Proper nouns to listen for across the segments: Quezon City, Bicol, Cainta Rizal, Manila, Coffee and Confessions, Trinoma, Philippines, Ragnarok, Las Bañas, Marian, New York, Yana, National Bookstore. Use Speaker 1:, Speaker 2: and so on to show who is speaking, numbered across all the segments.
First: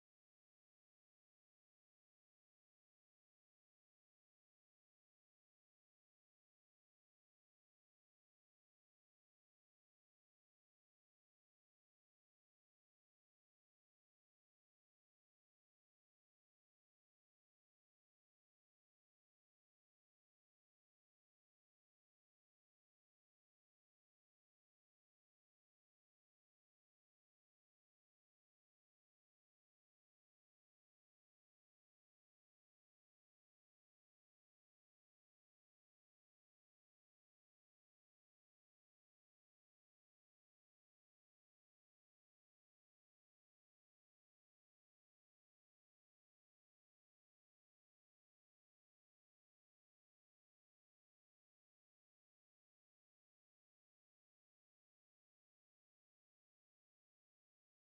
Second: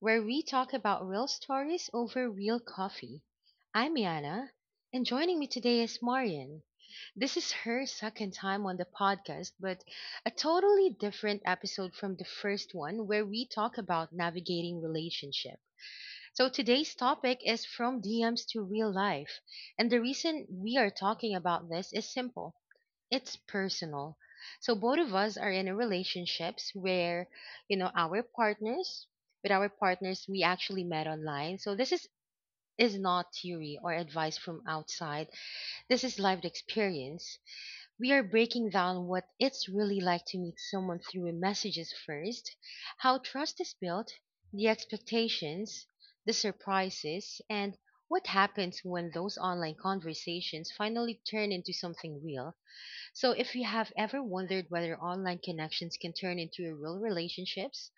Speaker 1: where we talk about real stories over real coffee. I'm Yana, and joining me today is Marian. This is her second time on the podcast, but a totally different episode from the first one where we talk about navigating relationship. So today's topic is from DMs to real life, and the reason we are talking about this is simple, it's personal. So both of us are in a relationships where, our partners, with our partners, we actually met online. So this is not theory or advice from outside. This is lived experience. We are breaking down what it's really like to meet someone through messages first, how trust is built, the expectations, the surprises, and what happens when those online conversations finally turn into something real. So, if you have ever wondered whether online connections can turn into real relationships,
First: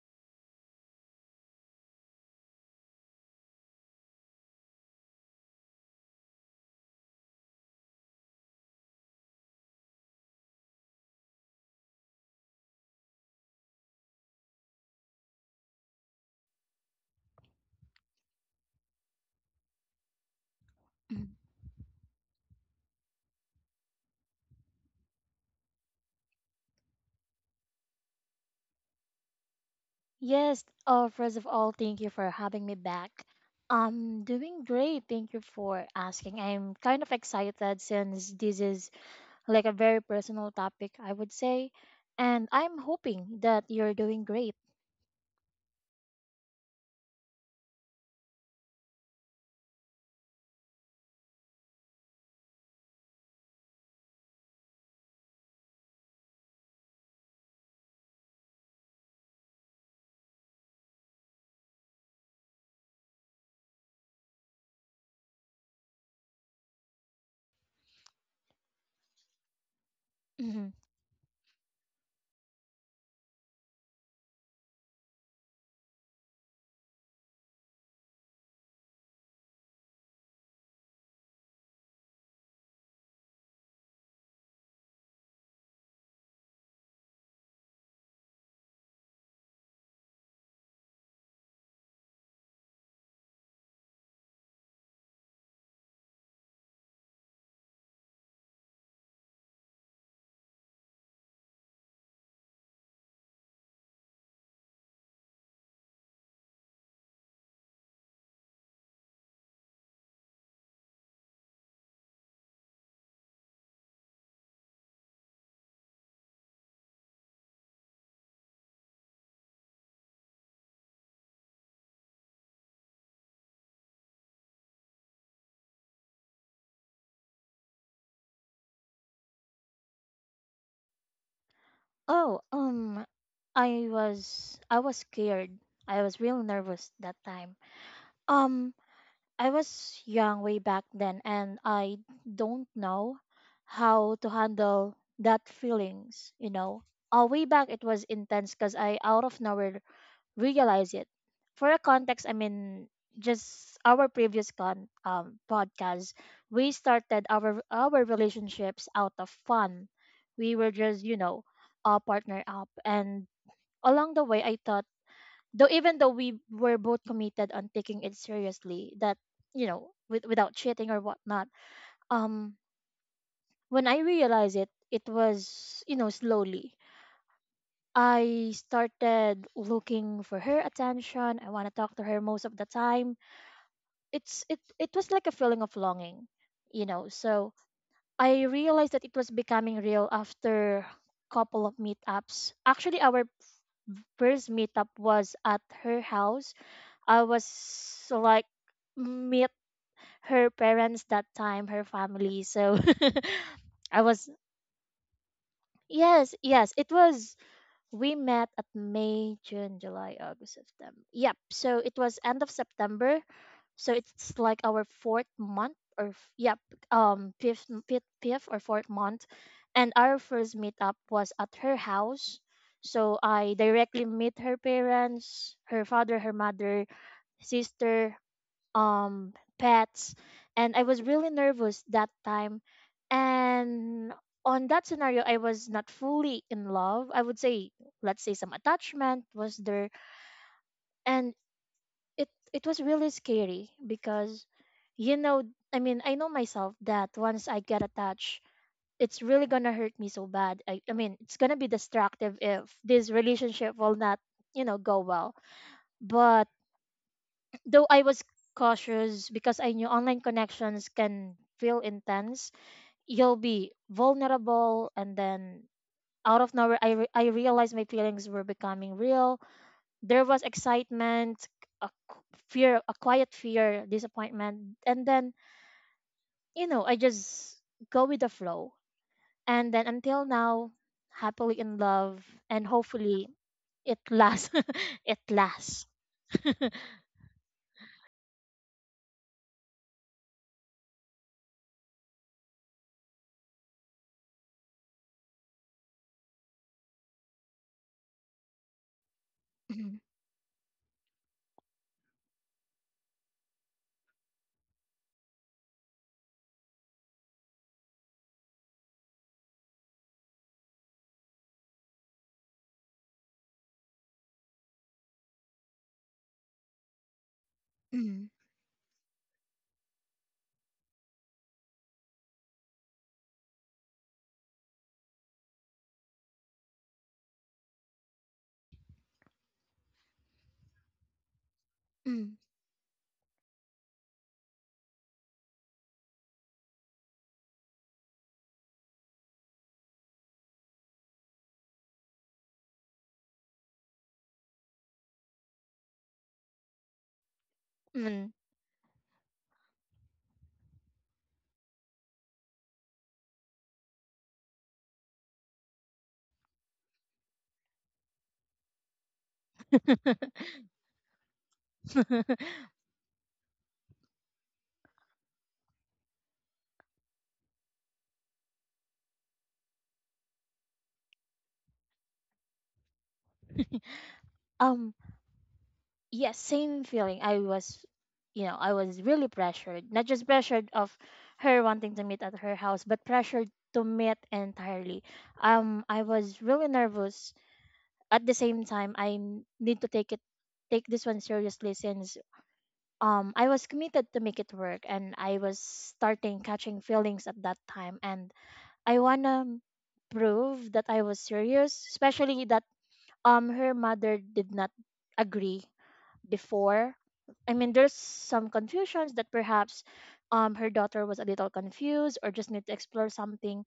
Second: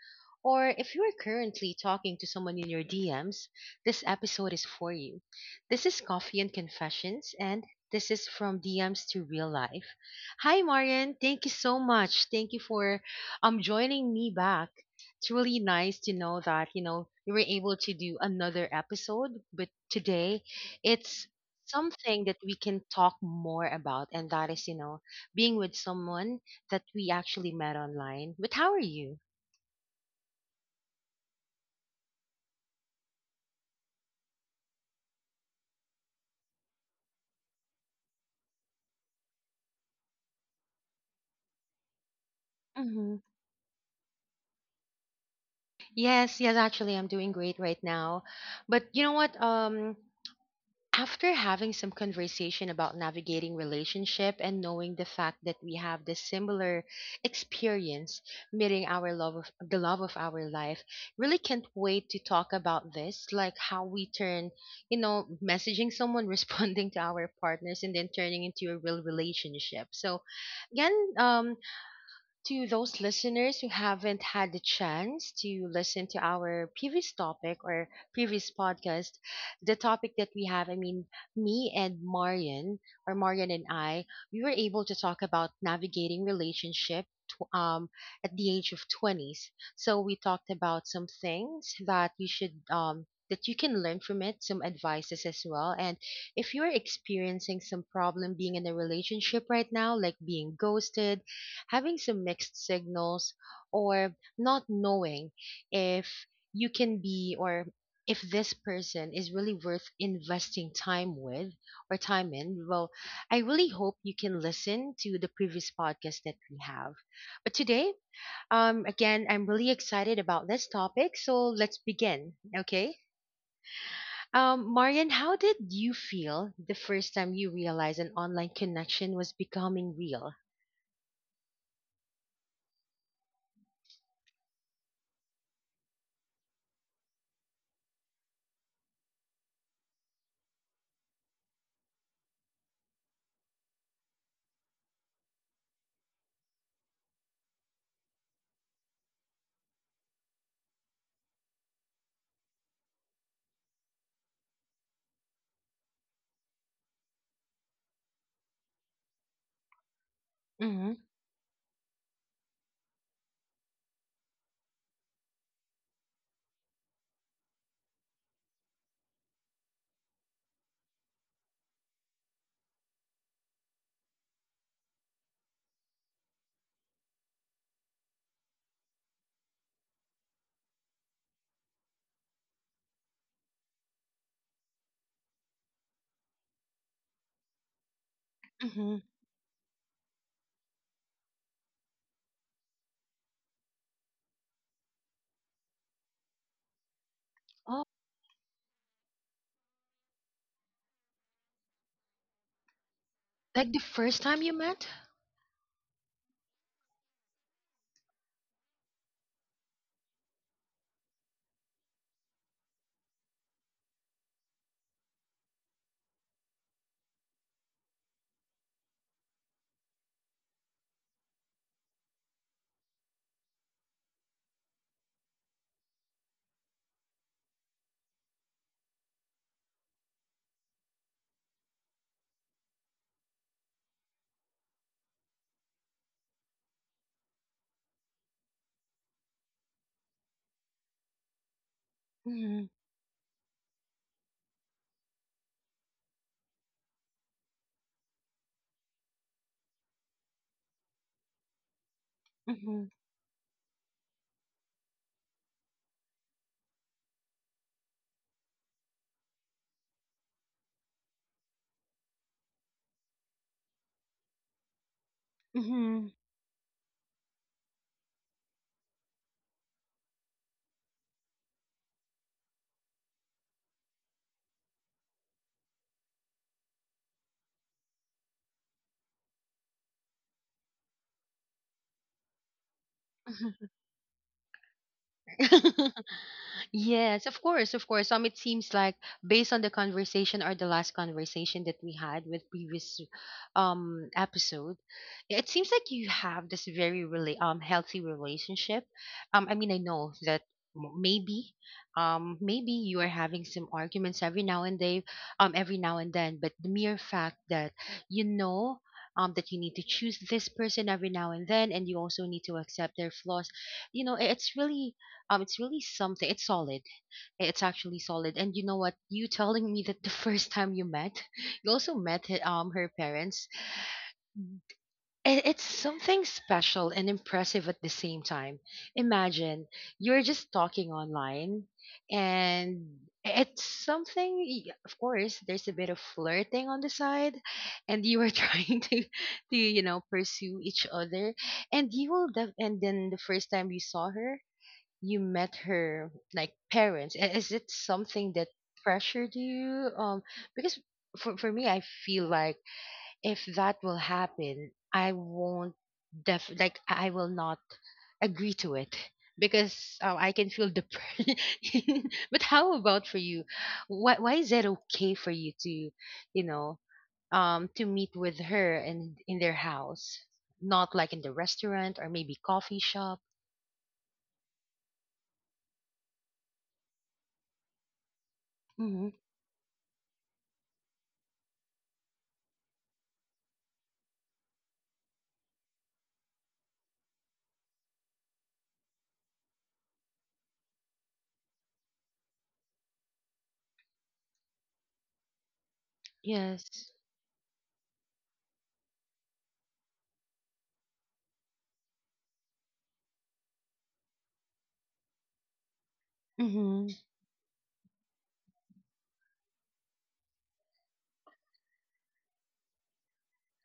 Speaker 1: or if you are currently talking to someone in your DMs, this episode is for you. This is Coffee and Confessions, and this is from DMs to real life. Hi, Marian. Thank you so much. Thank you for joining me back. It's really nice to know that you were able to do another episode, but today
Speaker 2: Mhm.
Speaker 1: it's something that we can talk more about, and that is, being with someone that we actually met online. But how are you?
Speaker 2: Yes, first of all, thank you for having me back. I'm doing great. Thank you for asking. I'm kind of excited since this is like a very personal topic, I would say, and I'm
Speaker 1: Mm-hmm.
Speaker 2: hoping that you're doing great.
Speaker 1: Yes, yes, actually, I'm doing great right now. But you know what? After having some conversation about navigating relationship and knowing the fact that we have this similar experience meeting our love of the love of our life, really can't wait to talk about this, like how we turn, messaging someone, responding to our partners, and then turning into a real relationship. So,
Speaker 2: Mhm.
Speaker 1: again, um, to those listeners who haven't had the chance to listen to our previous topic or previous podcast, the topic that we have, I mean, me and Marian, or Marian and I, we were able to talk about navigating relationship at the age of 20s. So we talked about some things that you should. That you can learn from it, some advices as well. And if you're experiencing some problem being in a relationship right now, like being ghosted, having some mixed signals, or not knowing if you can be, or if this person is really worth investing time with, or time in. Well, I really hope you can listen to the previous podcast that we have. But today, again, I'm really excited about this topic, so let's begin. Okay, Marian, how did you feel the first time you realized an online connection was becoming real?
Speaker 2: Oh, I was scared. I was real nervous that time. Um, I was young way back then, and I don't know how to handle that feelings. Way back it was intense because I, out of nowhere, realized it. For a context, I mean, just our previous con podcast, we started our relationships out of fun. We were
Speaker 1: Mm-hmm,
Speaker 2: just, you know, partner up. And along the way I thought, though, even though we were both committed on taking it seriously, that, without cheating or whatnot. Um when I realized it, it was, you know, slowly. I started looking for her attention. I want to talk to her most of the time. It was like a feeling of longing. So I realized
Speaker 1: mm-hmm.
Speaker 2: that it was becoming real after couple of meetups. Actually, our first meetup was at her house. I was so, like, meet her parents that time, her family. So,
Speaker 1: Like the
Speaker 2: I
Speaker 1: first
Speaker 2: was
Speaker 1: time you met?
Speaker 2: yes, yes, it was we met at May, June, July, August, September. Yep. So it was end of September. So it's like our fourth month or yep, fifth or fourth month. And our first meetup was at her house. So I directly meet her parents, her father, her mother, sister, um pets. And I was really nervous that time. And on that scenario, I was not fully in love, I would say. Let's say some attachment was there. And it
Speaker 1: Mm-hmm.
Speaker 2: was really scary because, you know, I mean, I know myself that once I get attached, it's really gonna hurt me so bad. I mean it's gonna be destructive if
Speaker 1: Mm-hmm.
Speaker 2: this relationship will not, you know, go well. But though I was cautious, because I knew online connections can feel intense, you'll be vulnerable. And then,
Speaker 1: Mm-hmm.
Speaker 2: out of nowhere, I realized my feelings were becoming real. There was excitement, a qu- fear, a quiet fear, disappointment, and then, you know, I just go with the flow. And then, until now, happily in love and hopefully it lasts. It lasts.
Speaker 1: Yes, of course, of course. It seems like based on the conversation or the last conversation that we had with previous episode, it seems like you have this very really healthy relationship. I mean, I
Speaker 2: Mm.
Speaker 1: know that m- maybe maybe you are having some arguments every now and then, every now and then, but the mere fact that you know. That you need to choose this person every now and then, and you also need to accept their flaws. You know, it's really something. It's solid. It's actually
Speaker 2: Mm.
Speaker 1: solid. And you know what? You telling me that the first time you met, you also met her, her parents. It's something special and impressive at the same time. Imagine you're just talking online, and it's something. Of course, there's a bit of flirting on the side, and you are trying to, you know, pursue each other, and you will. And then the first time you saw her, you met her like parents. Is it
Speaker 2: Mm.
Speaker 1: something that pressured you, because for me, I feel like if that will happen, I won't def like I will not agree to it, because
Speaker 2: Mm.
Speaker 1: I can feel the But how about for you? Why is it okay for you to, you know to meet with her and in their house, not like in the restaurant or maybe coffee shop?
Speaker 2: Um, yes, same feeling. I was
Speaker 1: Hmm.
Speaker 2: really pressured. Not just pressured of her wanting to meet at her house, but pressured to meet entirely. I was really nervous. At the same time, need to take this one seriously, since I was committed to make it work, and I was starting catching
Speaker 1: Yes.
Speaker 2: feelings at that time, and I wanna prove that I was serious, especially that her mother did not agree
Speaker 1: Mm-hmm.
Speaker 2: before. I mean, there's some confusions that perhaps her daughter was a little confused or just need to explore something.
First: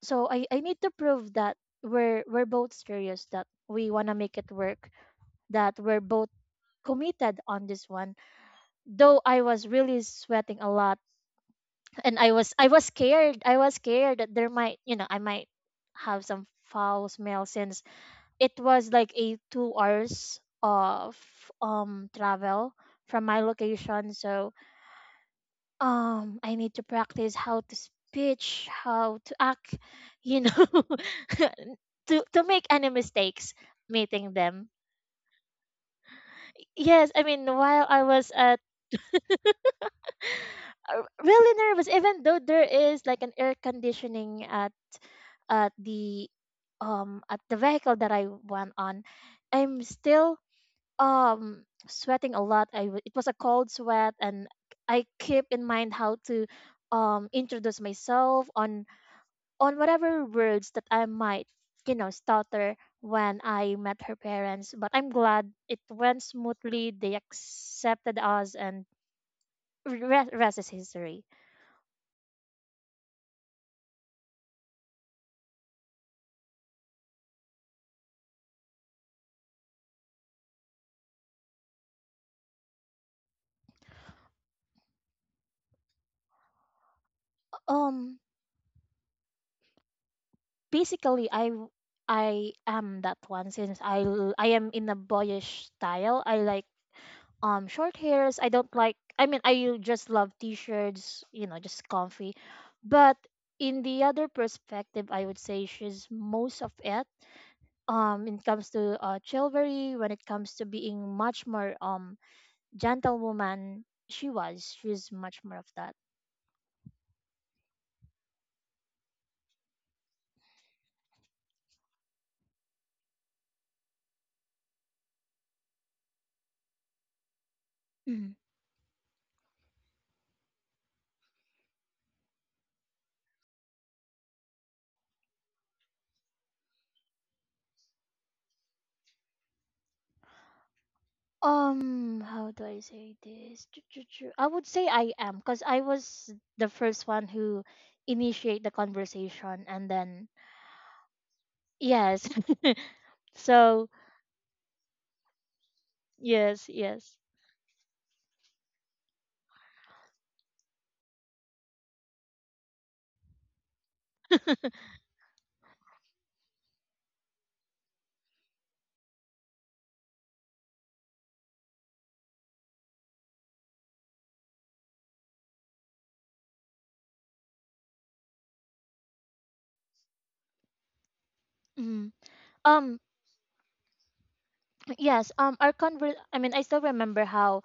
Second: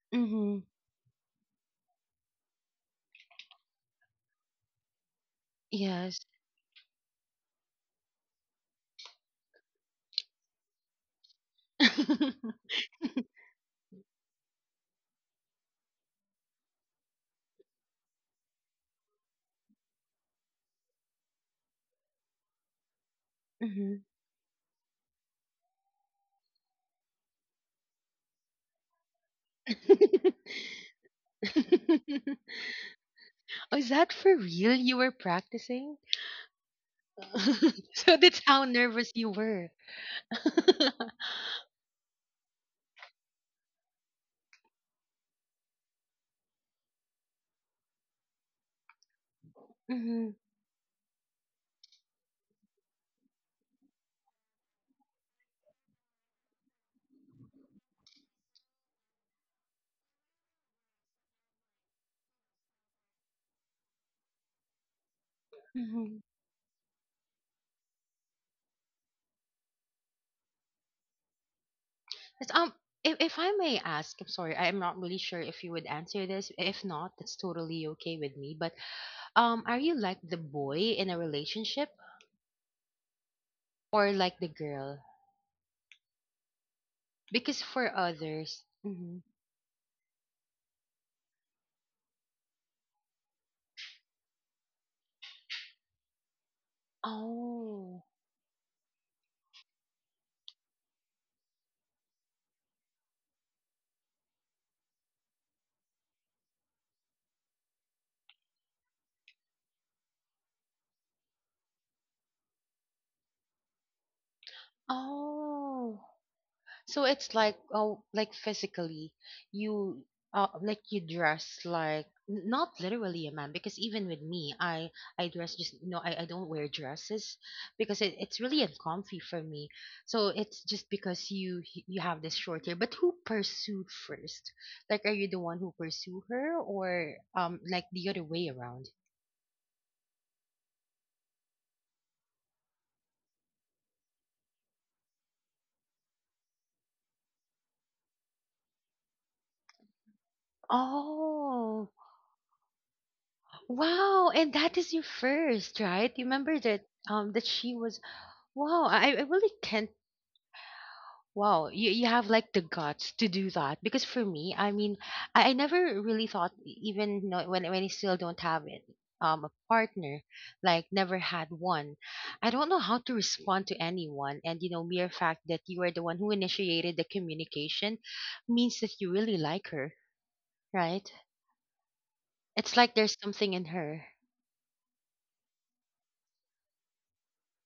Speaker 2: So I
Speaker 1: Mhm.
Speaker 2: need to prove that we're both serious, that we wanna make it work, that we're
Speaker 1: Yes.
Speaker 2: both committed on this one. Though I was really sweating a lot. And I was I was scared. I was scared that there might, you know, I might have some foul smell, since it was like a 2 hours of travel from my
Speaker 1: Mhm.
Speaker 2: location. So I need to practice how to speech, how to act, you know. To make any mistakes
Speaker 1: Oh, is that
Speaker 2: meeting
Speaker 1: for
Speaker 2: them.
Speaker 1: real? You were practicing?
Speaker 2: Yes, I mean, while I
Speaker 1: So
Speaker 2: was
Speaker 1: that's
Speaker 2: at,
Speaker 1: how nervous you were.
Speaker 2: really nervous, even though there is like an air conditioning at at the the vehicle that I went on, I'm
Speaker 1: Mm-hmm.
Speaker 2: still um sweating a lot. It was a cold sweat. And I keep in mind how to introduce myself on whatever words that I might, you know, stutter when I met her parents. But I'm glad it
Speaker 1: Mm-hmm.
Speaker 2: went smoothly. They accepted us, and rest is history.
Speaker 1: Yes. If I may ask, I'm sorry, I'm not really sure if you would answer this. If not, that's totally okay with me. But are you like the boy in a relationship or like the girl? Because for
Speaker 2: um
Speaker 1: others, hmm.
Speaker 2: basically I am that one, since I am in a boyish style. I like short
Speaker 1: Oh,
Speaker 2: hairs. I don't like, I mean, I just love t-shirts, you know, just comfy. But in the other perspective, I would say she's most of it. When it comes to chivalry, when it comes to being much more gentlewoman, she was. She's much more of that.
Speaker 1: oh, so it's like oh, like physically, you like you dress like not literally a man, because even with me, I dress just no, I don't wear dresses because
Speaker 2: Hmm.
Speaker 1: it's really uncomfy for me. So it's just because you have this short hair. But who pursued first? Like, are you the one who pursue her, or like the other way around?
Speaker 2: How do I say this? I would say I am, because I was the first one who initiate the conversation, and then,
Speaker 1: Oh,
Speaker 2: yes. So.
Speaker 1: wow! And that is your first, right? You remember
Speaker 2: Yes,
Speaker 1: that
Speaker 2: yes.
Speaker 1: that she was wow. I really can't. Wow, you have like the guts to do that, because for me, I mean, I never really thought, even no when I still don't have it, a partner, like never had one. I don't know how to respond to anyone, and you know, mere fact that you are the one who initiated the communication means that you really like her, right?
Speaker 2: Mhm.
Speaker 1: It's like
Speaker 2: Um,
Speaker 1: there's something in her.
Speaker 2: yes, our conver I mean, I still remember how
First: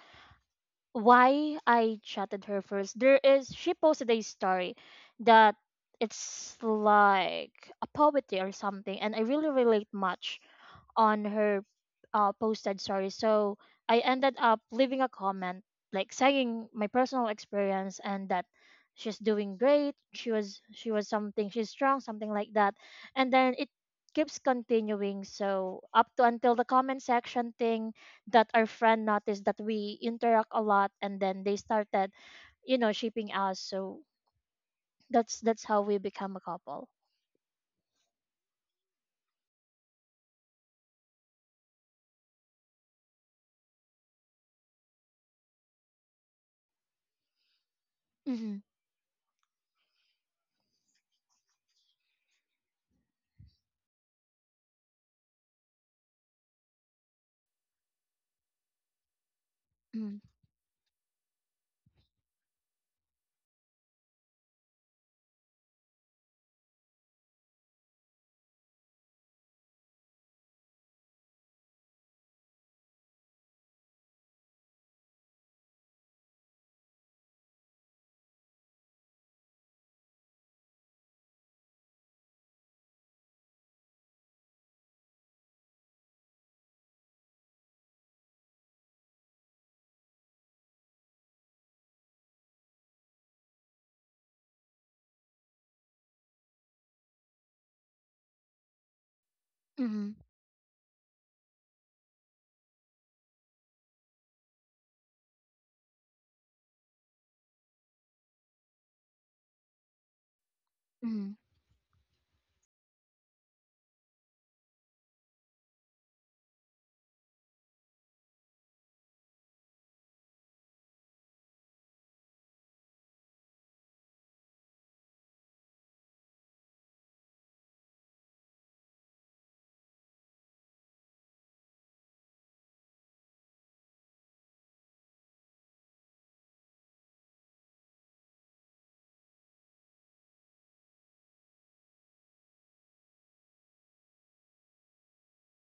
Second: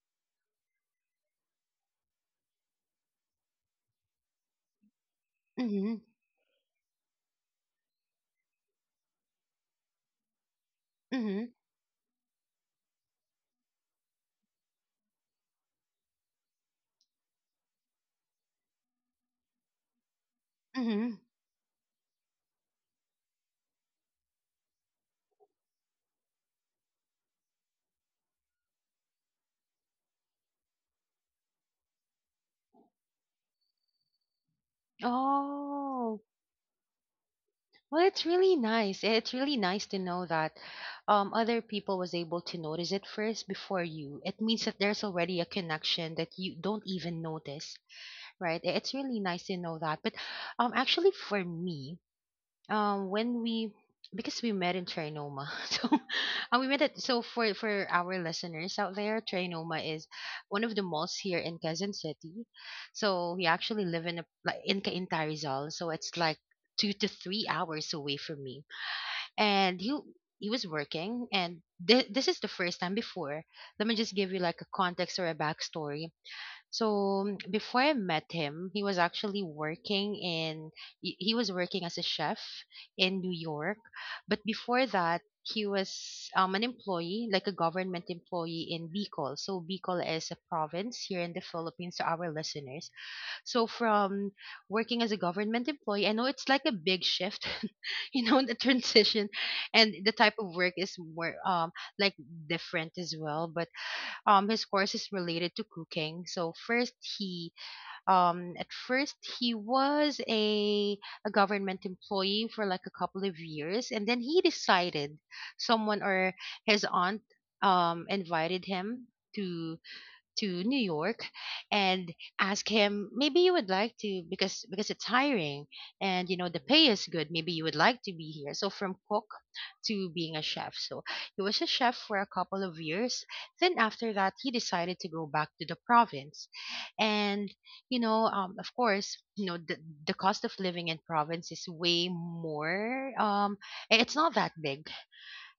Speaker 2: why I chatted her first. There is, she posted a story that
Speaker 1: Mm-hmm.
Speaker 2: it's like a poetry or something, and I really relate much on
Speaker 1: Mm-hmm.
Speaker 2: her posted story. So I ended up leaving a comment, like saying my personal experience and that she's doing great. She was
Speaker 1: Mm-hmm.
Speaker 2: something. She's strong, something like that. And then it keeps continuing. So, up to until the comment section thing, that our friend noticed that we interact a lot, and then they started, you know, shipping us. So that's how we
Speaker 1: Oh.
Speaker 2: become a couple.
Speaker 1: Well, it's really nice. It's really nice to know that other people was able to notice it first before you. It means that there's already a connection that you don't even notice,
Speaker 2: Mm-hmm.
Speaker 1: right? It's really nice to know that. But actually, for me, when we, because we met in Trinoma so. And we met at, so, for our listeners out there, Trinoma is
Speaker 2: Mm-hmm.
Speaker 1: one of the malls here in Quezon City. So we actually live in a, like in Cainta Rizal, so it's like two to three hours away from me. And he was working, and this is the first time. Before, let me just give you like a context or a backstory. So, mm, before I met him, he was actually working in, he was working as a chef in New York. But before that, he was an employee, like a government employee in Bicol. So Bicol is a province here in the Philippines, to our listeners. So from working as a government employee, I know it's like a big shift, you know, the transition and the
Speaker 2: Mm-hmm.
Speaker 1: type of work is more like different as well. But his course is related to cooking. So first he, at first he was a
Speaker 2: Mm-hmm.
Speaker 1: government employee for like a couple of years, and then he decided someone, or his aunt invited him to to New York, and ask him maybe you would like to, because it's hiring, and you know the pay is good, maybe you would like to be here. So from cook to being a chef, so he was a chef for a couple of years, then after that he decided to go back to the province. And you know of course, you know, the cost of living in province is way more it's not that big,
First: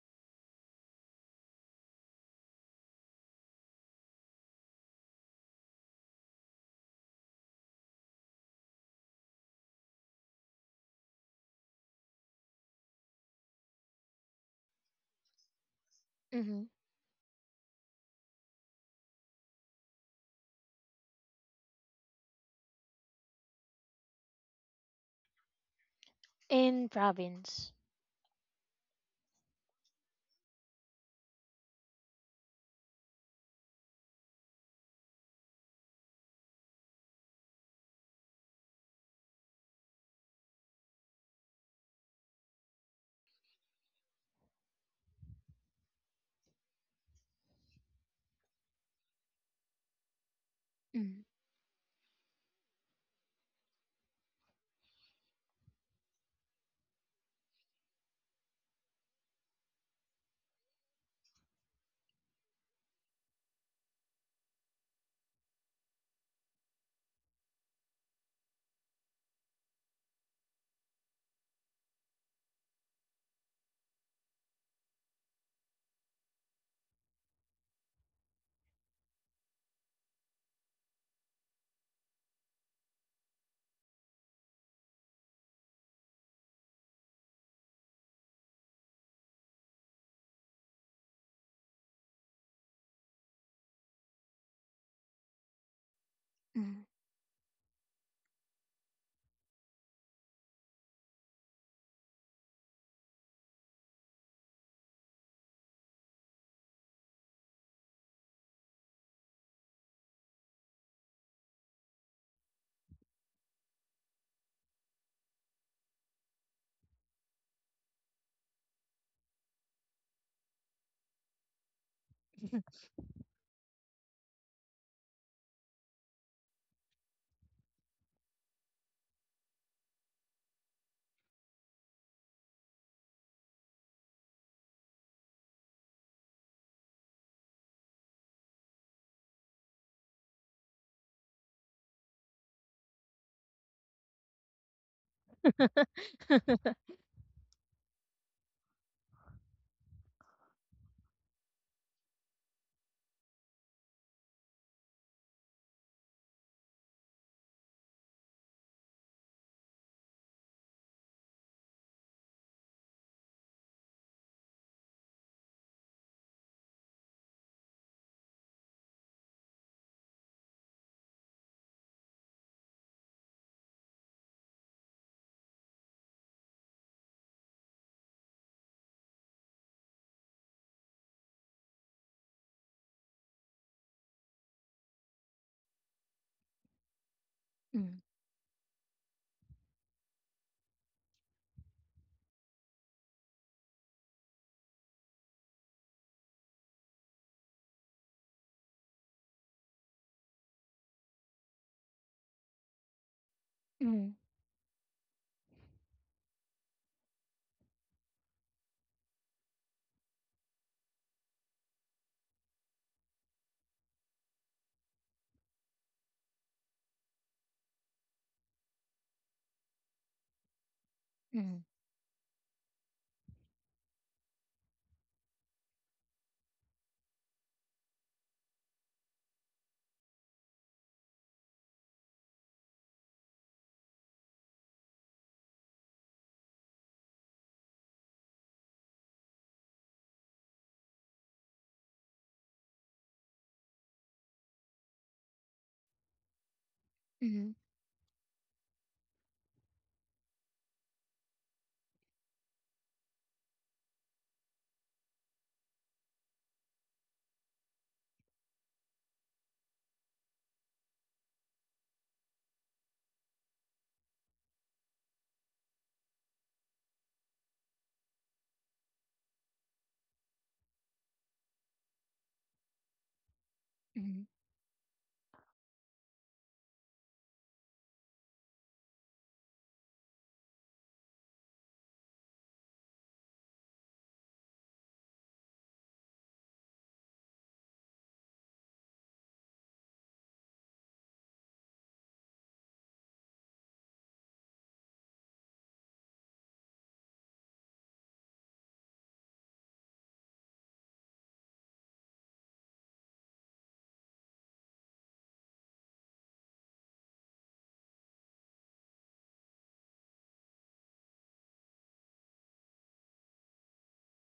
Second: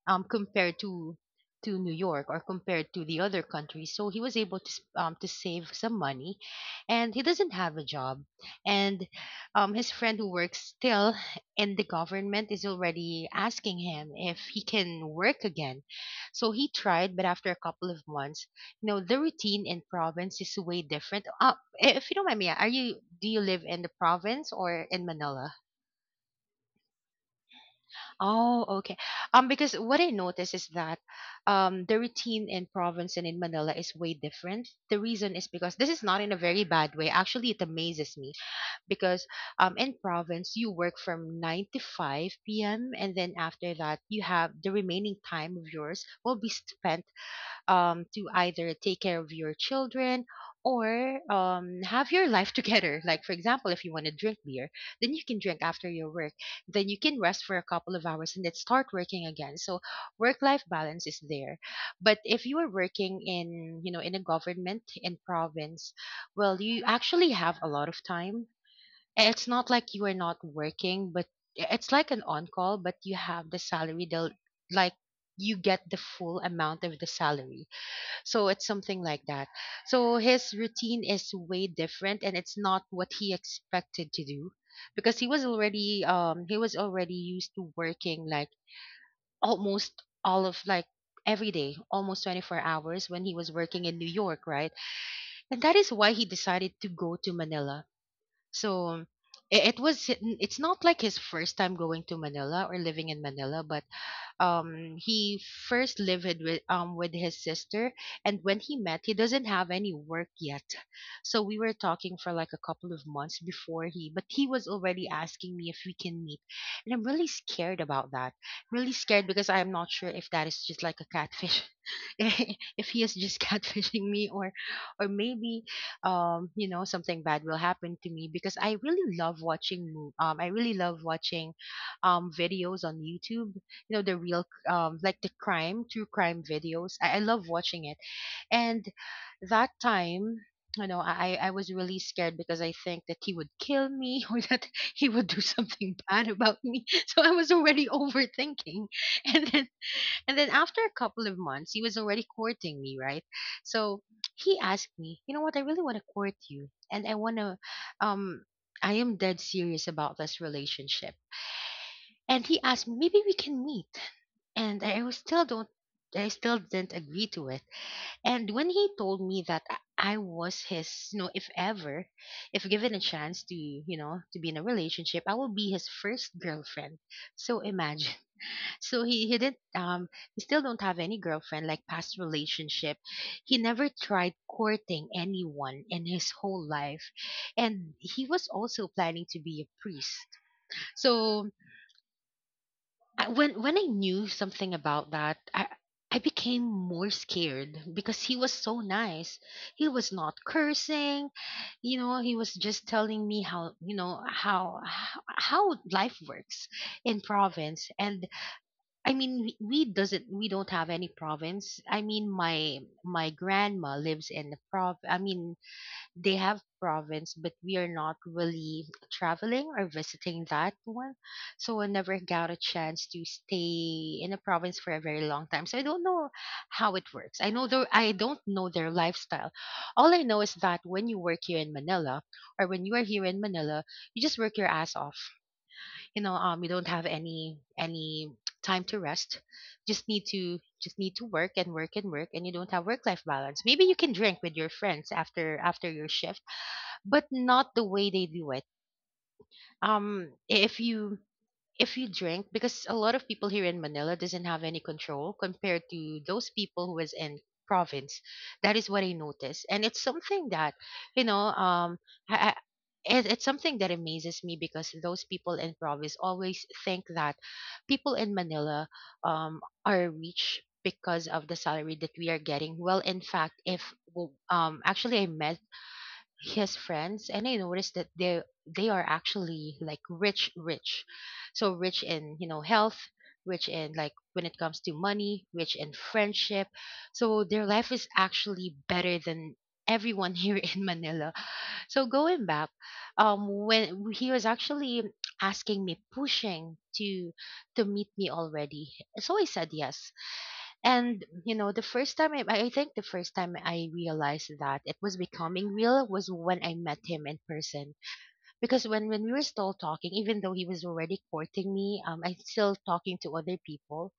Speaker 1: compared to New York, or compared to the other countries. So he was able to to save some money, and he doesn't have a job. And his friend who works still in the government is already asking him if he can work again. So
Speaker 2: Mm-hmm.
Speaker 1: he tried, but after a couple of months, you know, the routine in province is way different. If you don't mind me, are you do you live in the province or in Manila?
Speaker 2: In province.
Speaker 1: Oh, okay. Because what I notice is that the routine in province and in Manila is way different. The reason is because this is not in a very bad way. Actually, it amazes me because in province you work from 9 to 5 p.m., and then after that you have the remaining time of yours will be spent to either take care of your children, or
Speaker 2: Mm.
Speaker 1: have your life together. Like, for example, if you want to drink beer, then you can drink after your work. Then you can rest for a couple of hours and then start working again. So work life balance is there. But if you are working in, you know, in a government, in province, well, you actually have a lot of time. It's not like you are not working, but it's like an on call, but you have the salary. They'll like you get the full amount of the salary. So it's something like that. So his routine is way different, and it's not what he expected to do because he was already used to working almost all of every day, almost 24 hours when he was working in New York, right? And that is why he decided
Speaker 2: Mm.
Speaker 1: to go to Manila. So i- it was it's not like his first time going to Manila or living in Manila, but he first lived with his sister. And when he met, he doesn't have any work yet, so we were talking for like a couple of months before he but he was already asking me if we can meet. And I'm really scared about that, really scared because I'm not sure if that is just like a catfish, if he is just catfishing me, or maybe you know something bad will happen to me because I really love watching I really love watching videos on YouTube. You know the real like the crime, true crime videos, I love watching it. And that time, you know, I was really scared because I think that he would kill me, or that he would do something bad about me. So I was already overthinking. And then and then after a couple of months, he was already courting me, right? So he asked me, you know, what I really want to court you and I want to um I am dead serious about this relationship. And he asked me maybe we can meet, and I was still don't I still didn't agree to it. And when he told me that I was his, you know, if ever, if given a chance to, you know, to be in a relationship, I will be his first girlfriend. So imagine. So he didn't he still don't have any girlfriend, like past relationship. He never tried courting anyone in his whole life. And
Speaker 2: Mm.
Speaker 1: he was also planning to be a priest. So when I knew something about that, I became more scared because he was so nice. He was not cursing, you know. He was just telling me how you
Speaker 2: Mm.
Speaker 1: know how life works in province. And I mean, we don't have any province. I mean, my grandma lives in the prov. I mean, they have province, but we are not really traveling or visiting that one.
Speaker 2: Mm.
Speaker 1: So I never got a chance to stay in a province for a very long time. So I don't know how it works. I know I don't know their lifestyle. All I know is that when you work here in Manila, or when you are here in Manila, you just work your ass off. You know, you don't have any time to rest. Just need to work and work and work, and you don't have work life balance. Maybe you can drink with your friends after your shift, but
Speaker 2: Mm.
Speaker 1: not the way they do it. Um, if you if you drink, because a lot of people here in Manila doesn't have any control compared to those people who is in province. That is what I noticed, and it's something that, you know. I, I, it, it's something that amazes me because those people in province always think that people in Manila are rich because of the salary that we are getting. Well, in fact, if actually I met his friends and I noticed that they are actually rich, rich, so rich in, you know, health, rich in, like, when it comes to money, rich in friendship. So their life is actually better than everyone here in Manila. So going back, when he was actually asking me, pushing to meet me already, so I said yes. And, you know, the first time I think the first time I realized that it was becoming real was when I met him in person. Because when we were still talking, even though he was already courting me, I'm still talking to other people,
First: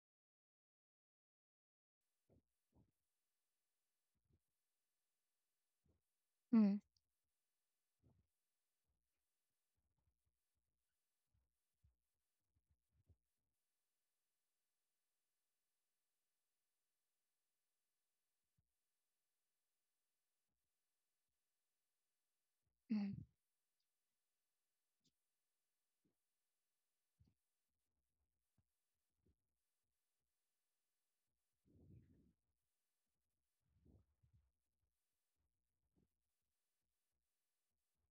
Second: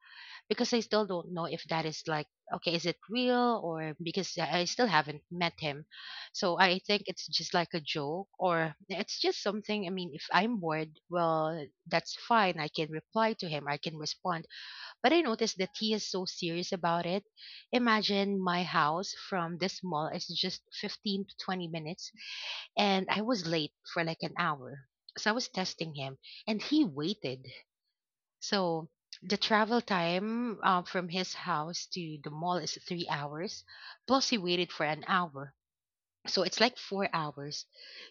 Speaker 1: because I still don't know if that is like, okay, is it real? Or because I still haven't met him. So
Speaker 2: Mm. Mm.
Speaker 1: I think it's just like a joke, or it's just something. I mean, if I'm bored, well, that's fine. I can reply to him, I can respond, but I noticed that he is so serious about it. Imagine my house from this mall is just 15 to 20 minutes, and
Speaker 2: Mm.
Speaker 1: I was late for like an hour. So I was testing him, and he waited. So the travel time from his house to the mall is 3 hours, plus he waited for an hour. So it's like 4 hours.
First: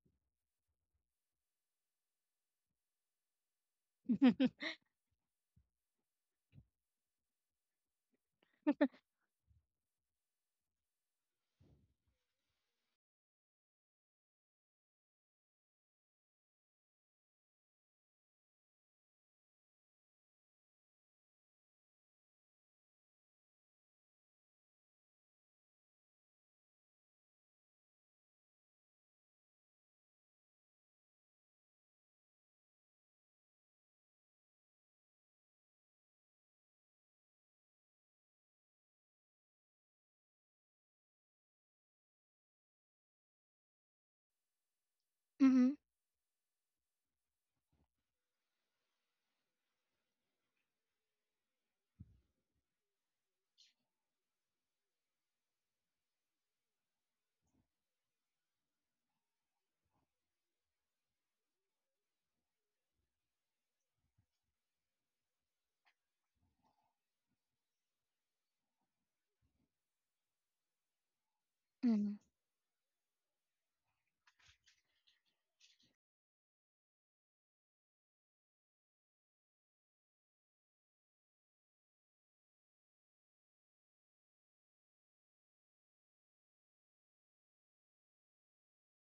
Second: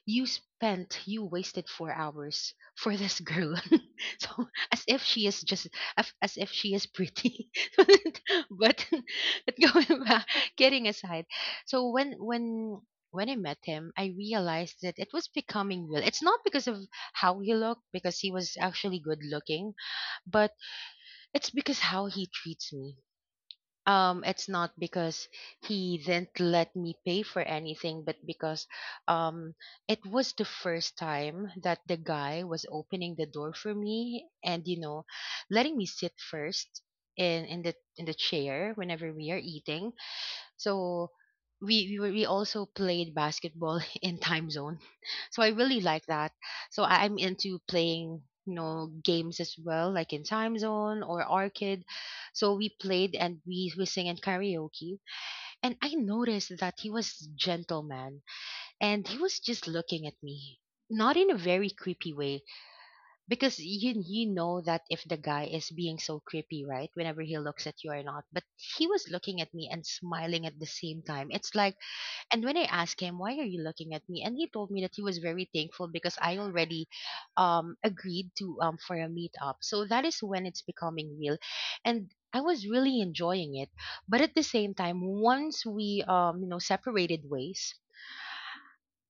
Speaker 1: You wasted 4 hours for this girl. So as if she is just, as if she is pretty. but, but going back, kidding aside. So when I met him, I realized that it was becoming real. It's not because of how he looked, because he was actually good looking, but it's because how he treats me. It's not because he didn't let me pay for anything, but because um, it was the first time that the guy was opening the door for me, and, you know, letting me sit first in the chair whenever we are eating. So we also played basketball in time zone. So I really like that. So I'm into playing, you know, games as well, like in time zone or arcade. So we played, and we sing in karaoke. And I noticed that he was gentleman, and he was just looking at me, not in a very creepy way, because you know that if the guy is being so creepy, right, whenever he looks at you or not. But he was looking at me and smiling at the same time. It's like,
Speaker 2: Mm. Mm. Mm.
Speaker 1: and when I asked him why are you looking at me, and he told me that he was very thankful because I already agreed to for a meetup. So that is when it's becoming real, and I was really enjoying it. But at the same time, once we you know separated ways,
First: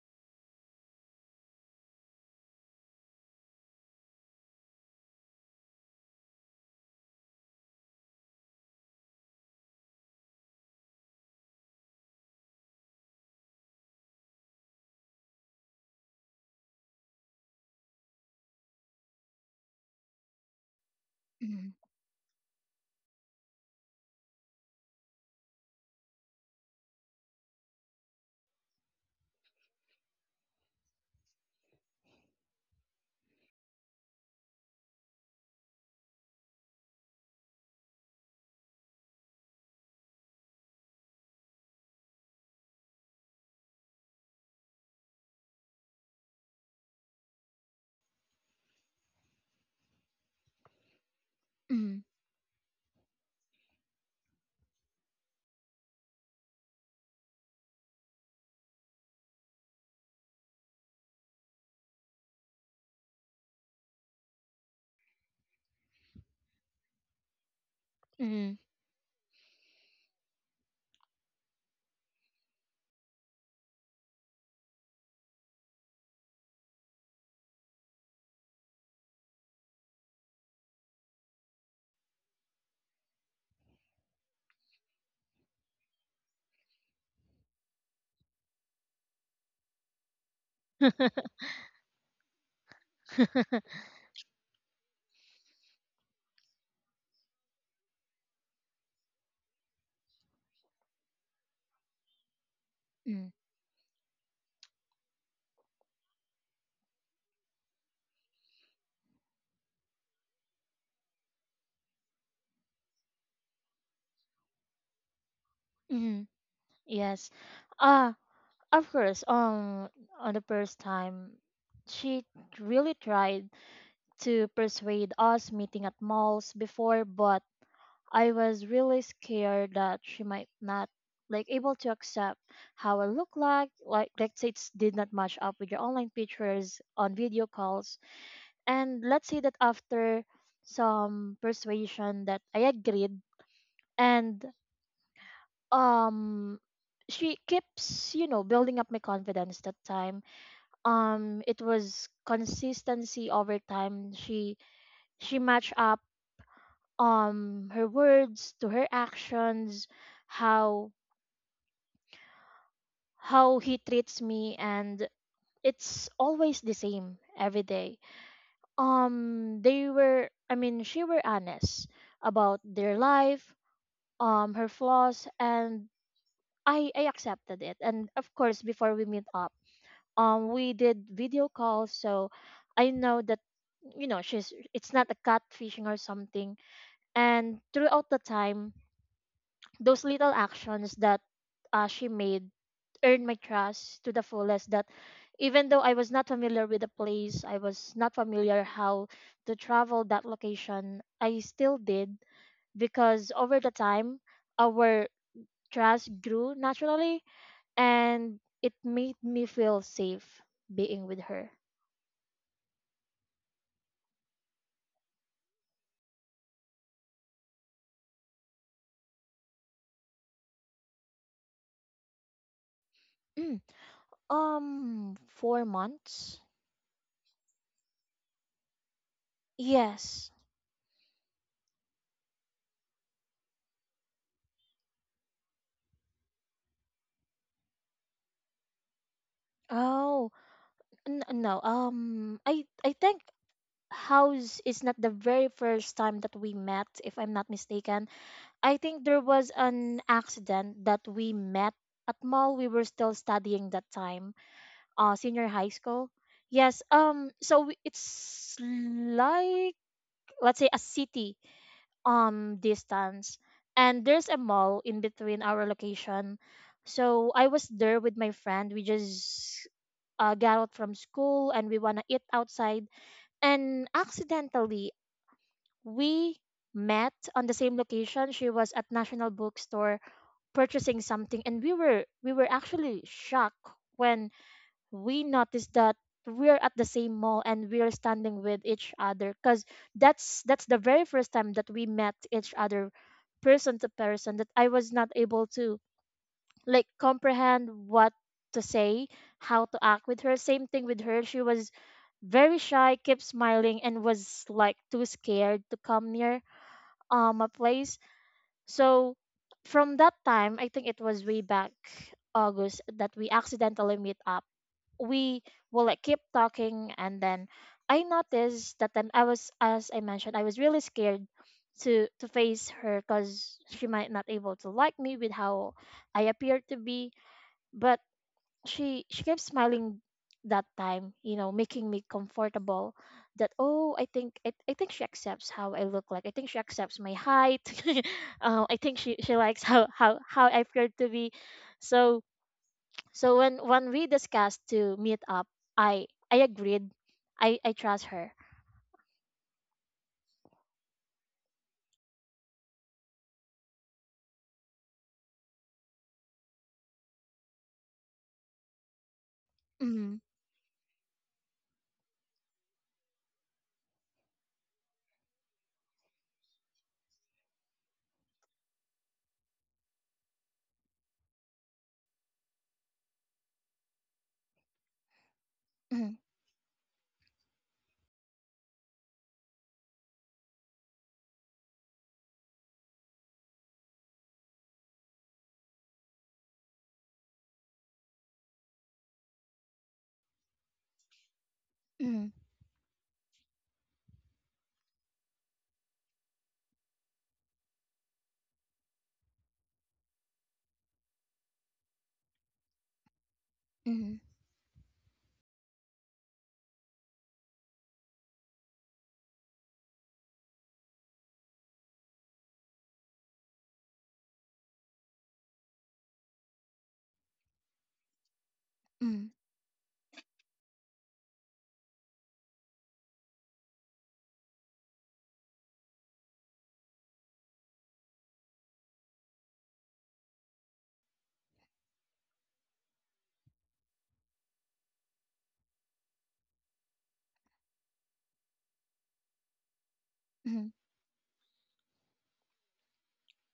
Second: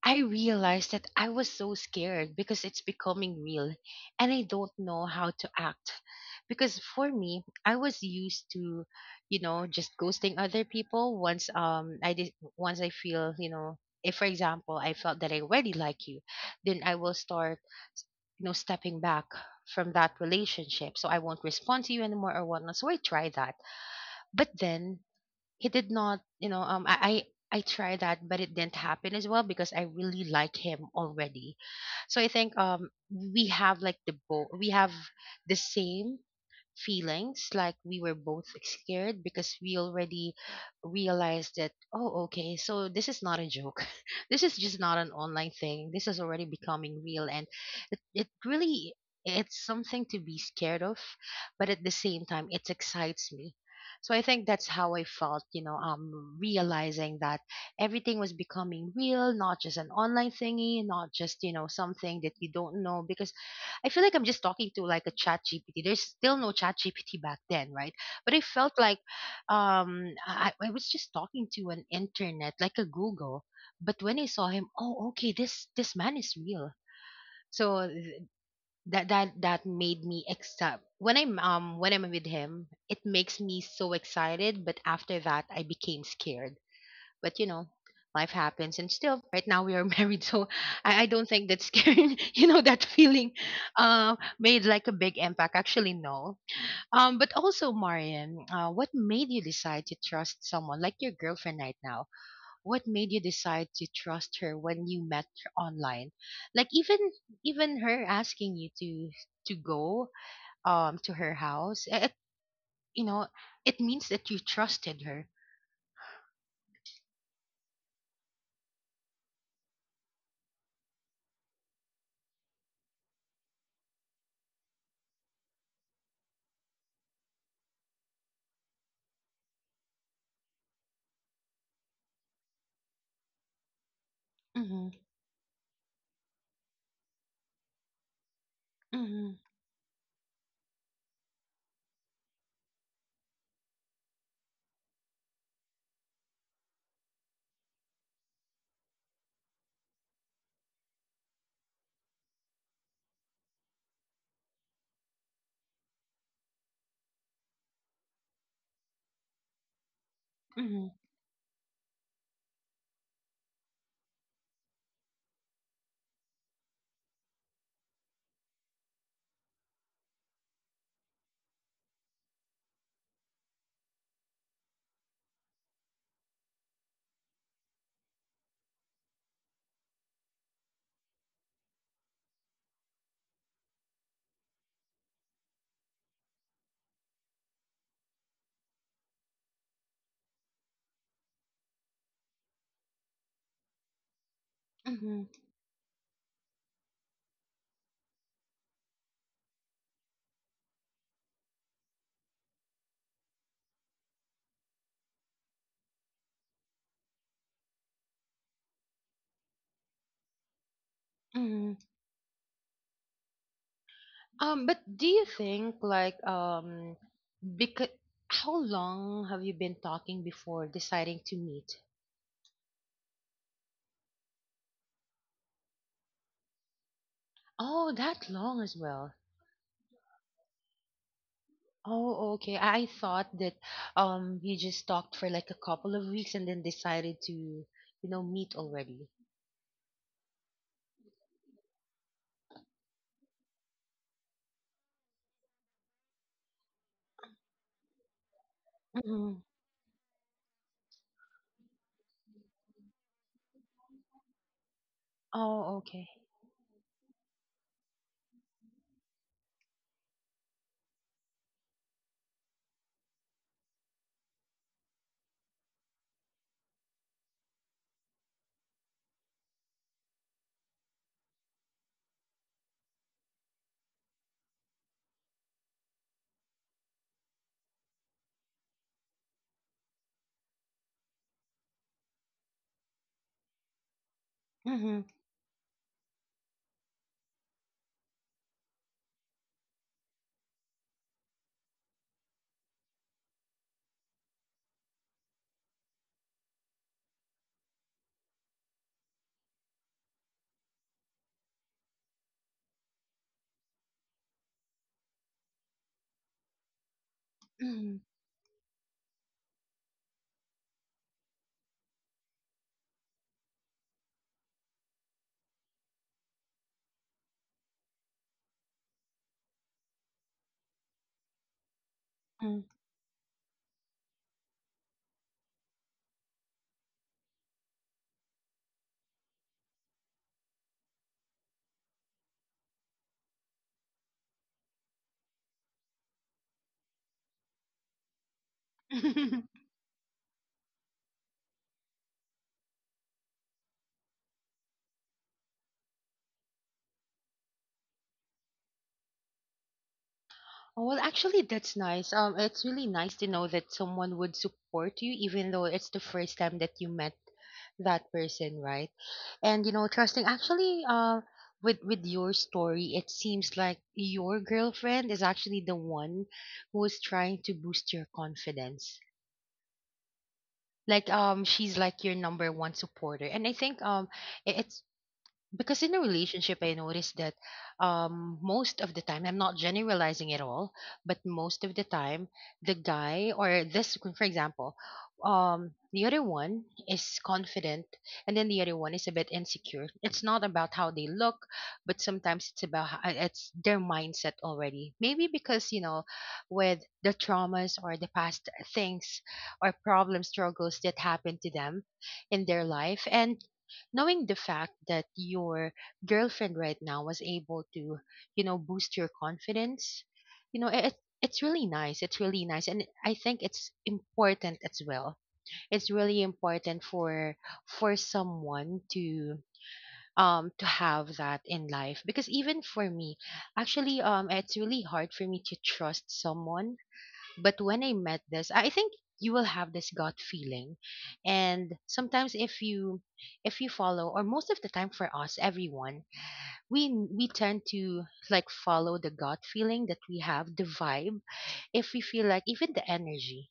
Speaker 1: I realized that I was so scared because it's becoming real, and I don't know how to act. Because for me, I was used to, you know, just ghosting other people once I did once I feel, you know, if for example I felt that I already like you, then I will start, you know, stepping back from that relationship. So I won't respond to you anymore or whatnot. So I try that. But then he did not, you know, I tried that, but it didn't happen as well because I really like him already. So I think we have like the both we have the same feelings, like we were both scared because we already realized that, oh, okay, so this is not a joke. This is just not an online thing, this is already becoming real. And it really it's something to be scared of, but at the
Speaker 2: Mm.
Speaker 1: same time it excites me. So I think that's how I felt, you know, realizing that everything was becoming real, not just an online thingy, not just, you know, something that you don't know. Because I feel like I'm just talking to like a chat GPT. There's still no chat GPT back then, right?
Speaker 2: Mm.
Speaker 1: But I
Speaker 2: Mm.
Speaker 1: felt like I was just talking to an internet, like a Google. But when I saw him, oh, okay, this man is real. So that that made me extra when I'm with him. It makes me so excited, but after that I became scared. But, you know, life happens, and still right now we are married. So I don't think that scaring you know, that feeling made like a big impact, actually, no. But also, Marian, what made you decide to trust someone like your girlfriend right now? What made you decide to trust her when you met her online? Like, even her asking you to go to her house, it, you know, it means that you trusted her.
Speaker 2: Mm. Yes. Uh, of course, on the first time, she really tried to persuade us meeting at malls before, but I was really scared that she might not, like, able to accept how I look like. Like, let's say, it
Speaker 1: Mm-hmm.
Speaker 2: did not match up with your online pictures on video calls. And let's
Speaker 1: Mm-hmm.
Speaker 2: say that after some persuasion that I agreed, and um she keeps, you know, building up my confidence that time. It was consistency over time. She matched up her words to her actions,
Speaker 1: Mm-hmm.
Speaker 2: how he treats me, and it's always the same every day. They were, I mean, she were honest about their life, her flaws, and I accepted it. And of course, before we meet up, we did video calls, so I know that, you know, she's, it's not a catfishing or something. And throughout the time, those little actions that she made earned my trust to the fullest, that
Speaker 1: Mm-hmm.
Speaker 2: even though I was not familiar with the place, I was not familiar how to travel that location, I still did, because over the time our trust grew naturally, and it made me feel safe being with her.
Speaker 1: Mm. But do you think like because how long have you been talking before deciding to meet?
Speaker 2: Mm. um 4 months?
Speaker 1: Oh, that long as well.
Speaker 2: Yes.
Speaker 1: Oh, okay. I thought that you just talked for like a couple of weeks and then decided to, you know, meet already.
Speaker 2: Oh, no. I think House is not the very first time that we met, if I'm not mistaken. I think there
Speaker 1: Mm-hmm.
Speaker 2: was an accident that we met at mall. We were still studying that time, senior high
Speaker 1: Oh,
Speaker 2: school.
Speaker 1: okay.
Speaker 2: Yes. So, it's like, let's say, a city distance, and there's a mall in between our location. So I was there with my friend. We just got out from school and we wanna eat outside, and accidentally we met on the same location. She was at National Bookstore purchasing something, and we were actually shocked when
Speaker 1: Mm-hmm.
Speaker 2: we noticed that we're at the same mall and we're standing with each other, because that's the very first time that we met each other person to person, that I was not able to, like, comprehend what to say, how to act with her. Same thing with her, she was very shy, kept smiling, and was, like, too scared to come near a place. So, from that time, I think it was way back August that we accidentally meet up. We will, like, keep talking, and then I noticed that, then I was, as I mentioned, I was really scared to
Speaker 1: Mm-hmm.
Speaker 2: face her, because she might not able to like me with how I appear to be. But she kept smiling that time, you know, making me comfortable, that oh, I think she accepts how I look like. I think she accepts my height. I think she likes how, how I appear to be. So, when we discussed to meet up, I agreed. I trust her.
Speaker 1: Oh, well, actually, that's nice. It's really nice to know that someone would support you, even though it's the first time that you met that person, right? And you know,
Speaker 2: Mhm.
Speaker 1: trusting actually, with your story, it seems like your girlfriend is actually the one who is trying to boost your confidence. Like, she's like your number one supporter, and I think it's because in a
Speaker 2: Mhm.
Speaker 1: relationship I noticed that most of the time I'm not generalizing at all, but most of the time the guy or this, for example, the other one is confident and then the other one is a bit insecure. It's not about how they look, but
Speaker 2: Mhm.
Speaker 1: sometimes it's about it's their mindset already, maybe because you know, with the traumas or the past things or problem struggles that happened to them in their life. And knowing the fact that your girlfriend right now was able to, you know, boost your confidence, you know, it's really nice, it's really nice. And I think it's important as well. It's really important for someone
Speaker 2: Mhm.
Speaker 1: to, to have that in life. Because even for me actually, it's really hard for me to trust someone, but when I met this, I think you will have this gut feeling. And sometimes if you, if you follow, or most of the time for us, everyone, we we tend to, like, follow the gut feeling that we have, the
Speaker 2: Mhm.
Speaker 1: vibe, if we feel like, even the energy.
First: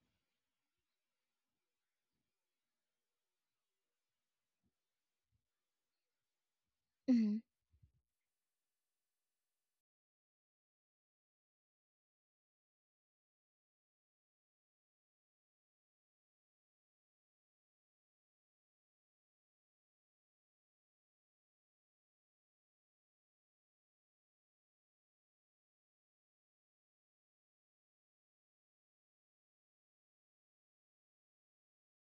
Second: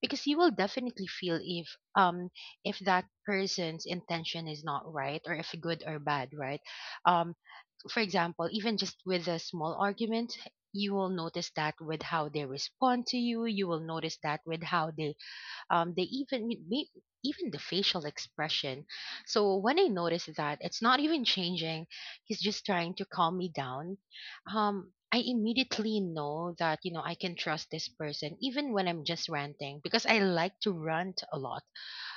Speaker 1: Because you will definitely feel if, um if that person's intention is not right, or if good or bad, right? um
Speaker 2: Mhm.
Speaker 1: for example, even just with a small argument, you will notice that with how they respond to you. You will notice that with how they, um, they even may- even the facial expression. So when I notice that it's not even changing, he's just trying to calm me down. I immediately know that, you know, I can trust this person even when I'm just ranting, because I like to rant a lot,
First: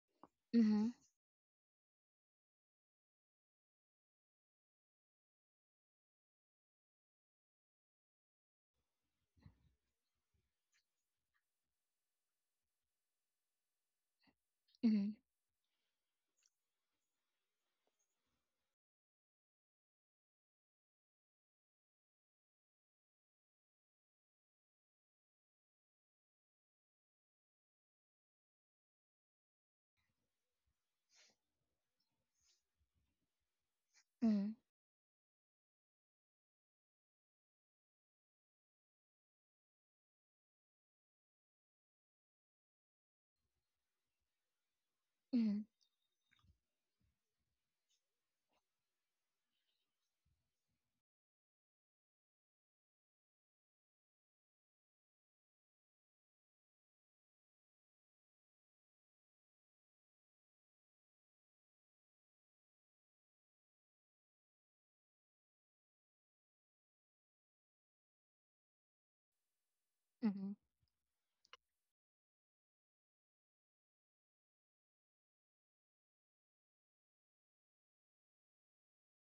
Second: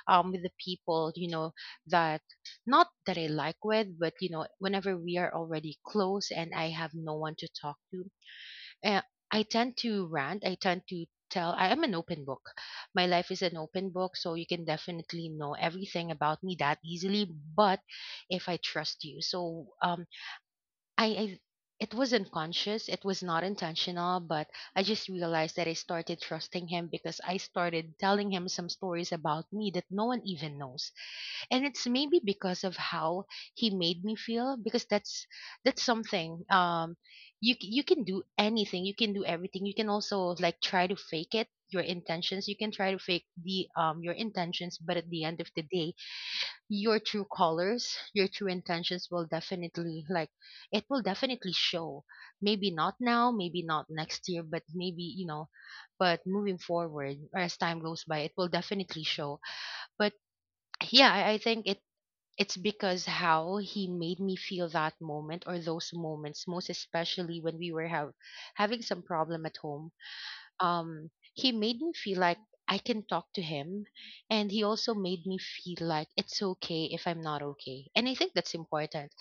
Speaker 1: with the
Speaker 2: Mhm.
Speaker 1: people, you know, that not that I like with, but you know, whenever we are already close and I have no one to talk to, uh, I tend to rant, I tend to tell. I am an open book, my life is an open book, so you can
Speaker 2: Mhm. Mhm.
Speaker 1: definitely know everything about me that easily. But if I trust you, so I it was not conscious, it was not intentional, but I just realized that I started trusting him because I started telling him some stories about me that no one even knows. And it's maybe because of how he made me feel, because that's that's something. You you can do anything, you can do everything, you can also like try to fake it, your intentions, you can try to fake the, your intentions, but at the end of the
Speaker 2: Mhm.
Speaker 1: day your true colors, your true intentions will definitely like, it will definitely show. Maybe not now, maybe not next year, but maybe, you know, but moving forward, or as time goes by, it will definitely show. But yeah, I think it's because how he made me feel that moment, or those moments, most especially when we were having some problem at home.
Speaker 2: Mhm.
Speaker 1: He made me feel like I can talk to him, and he also made me feel like it's okay if I'm not okay. And I think that's important.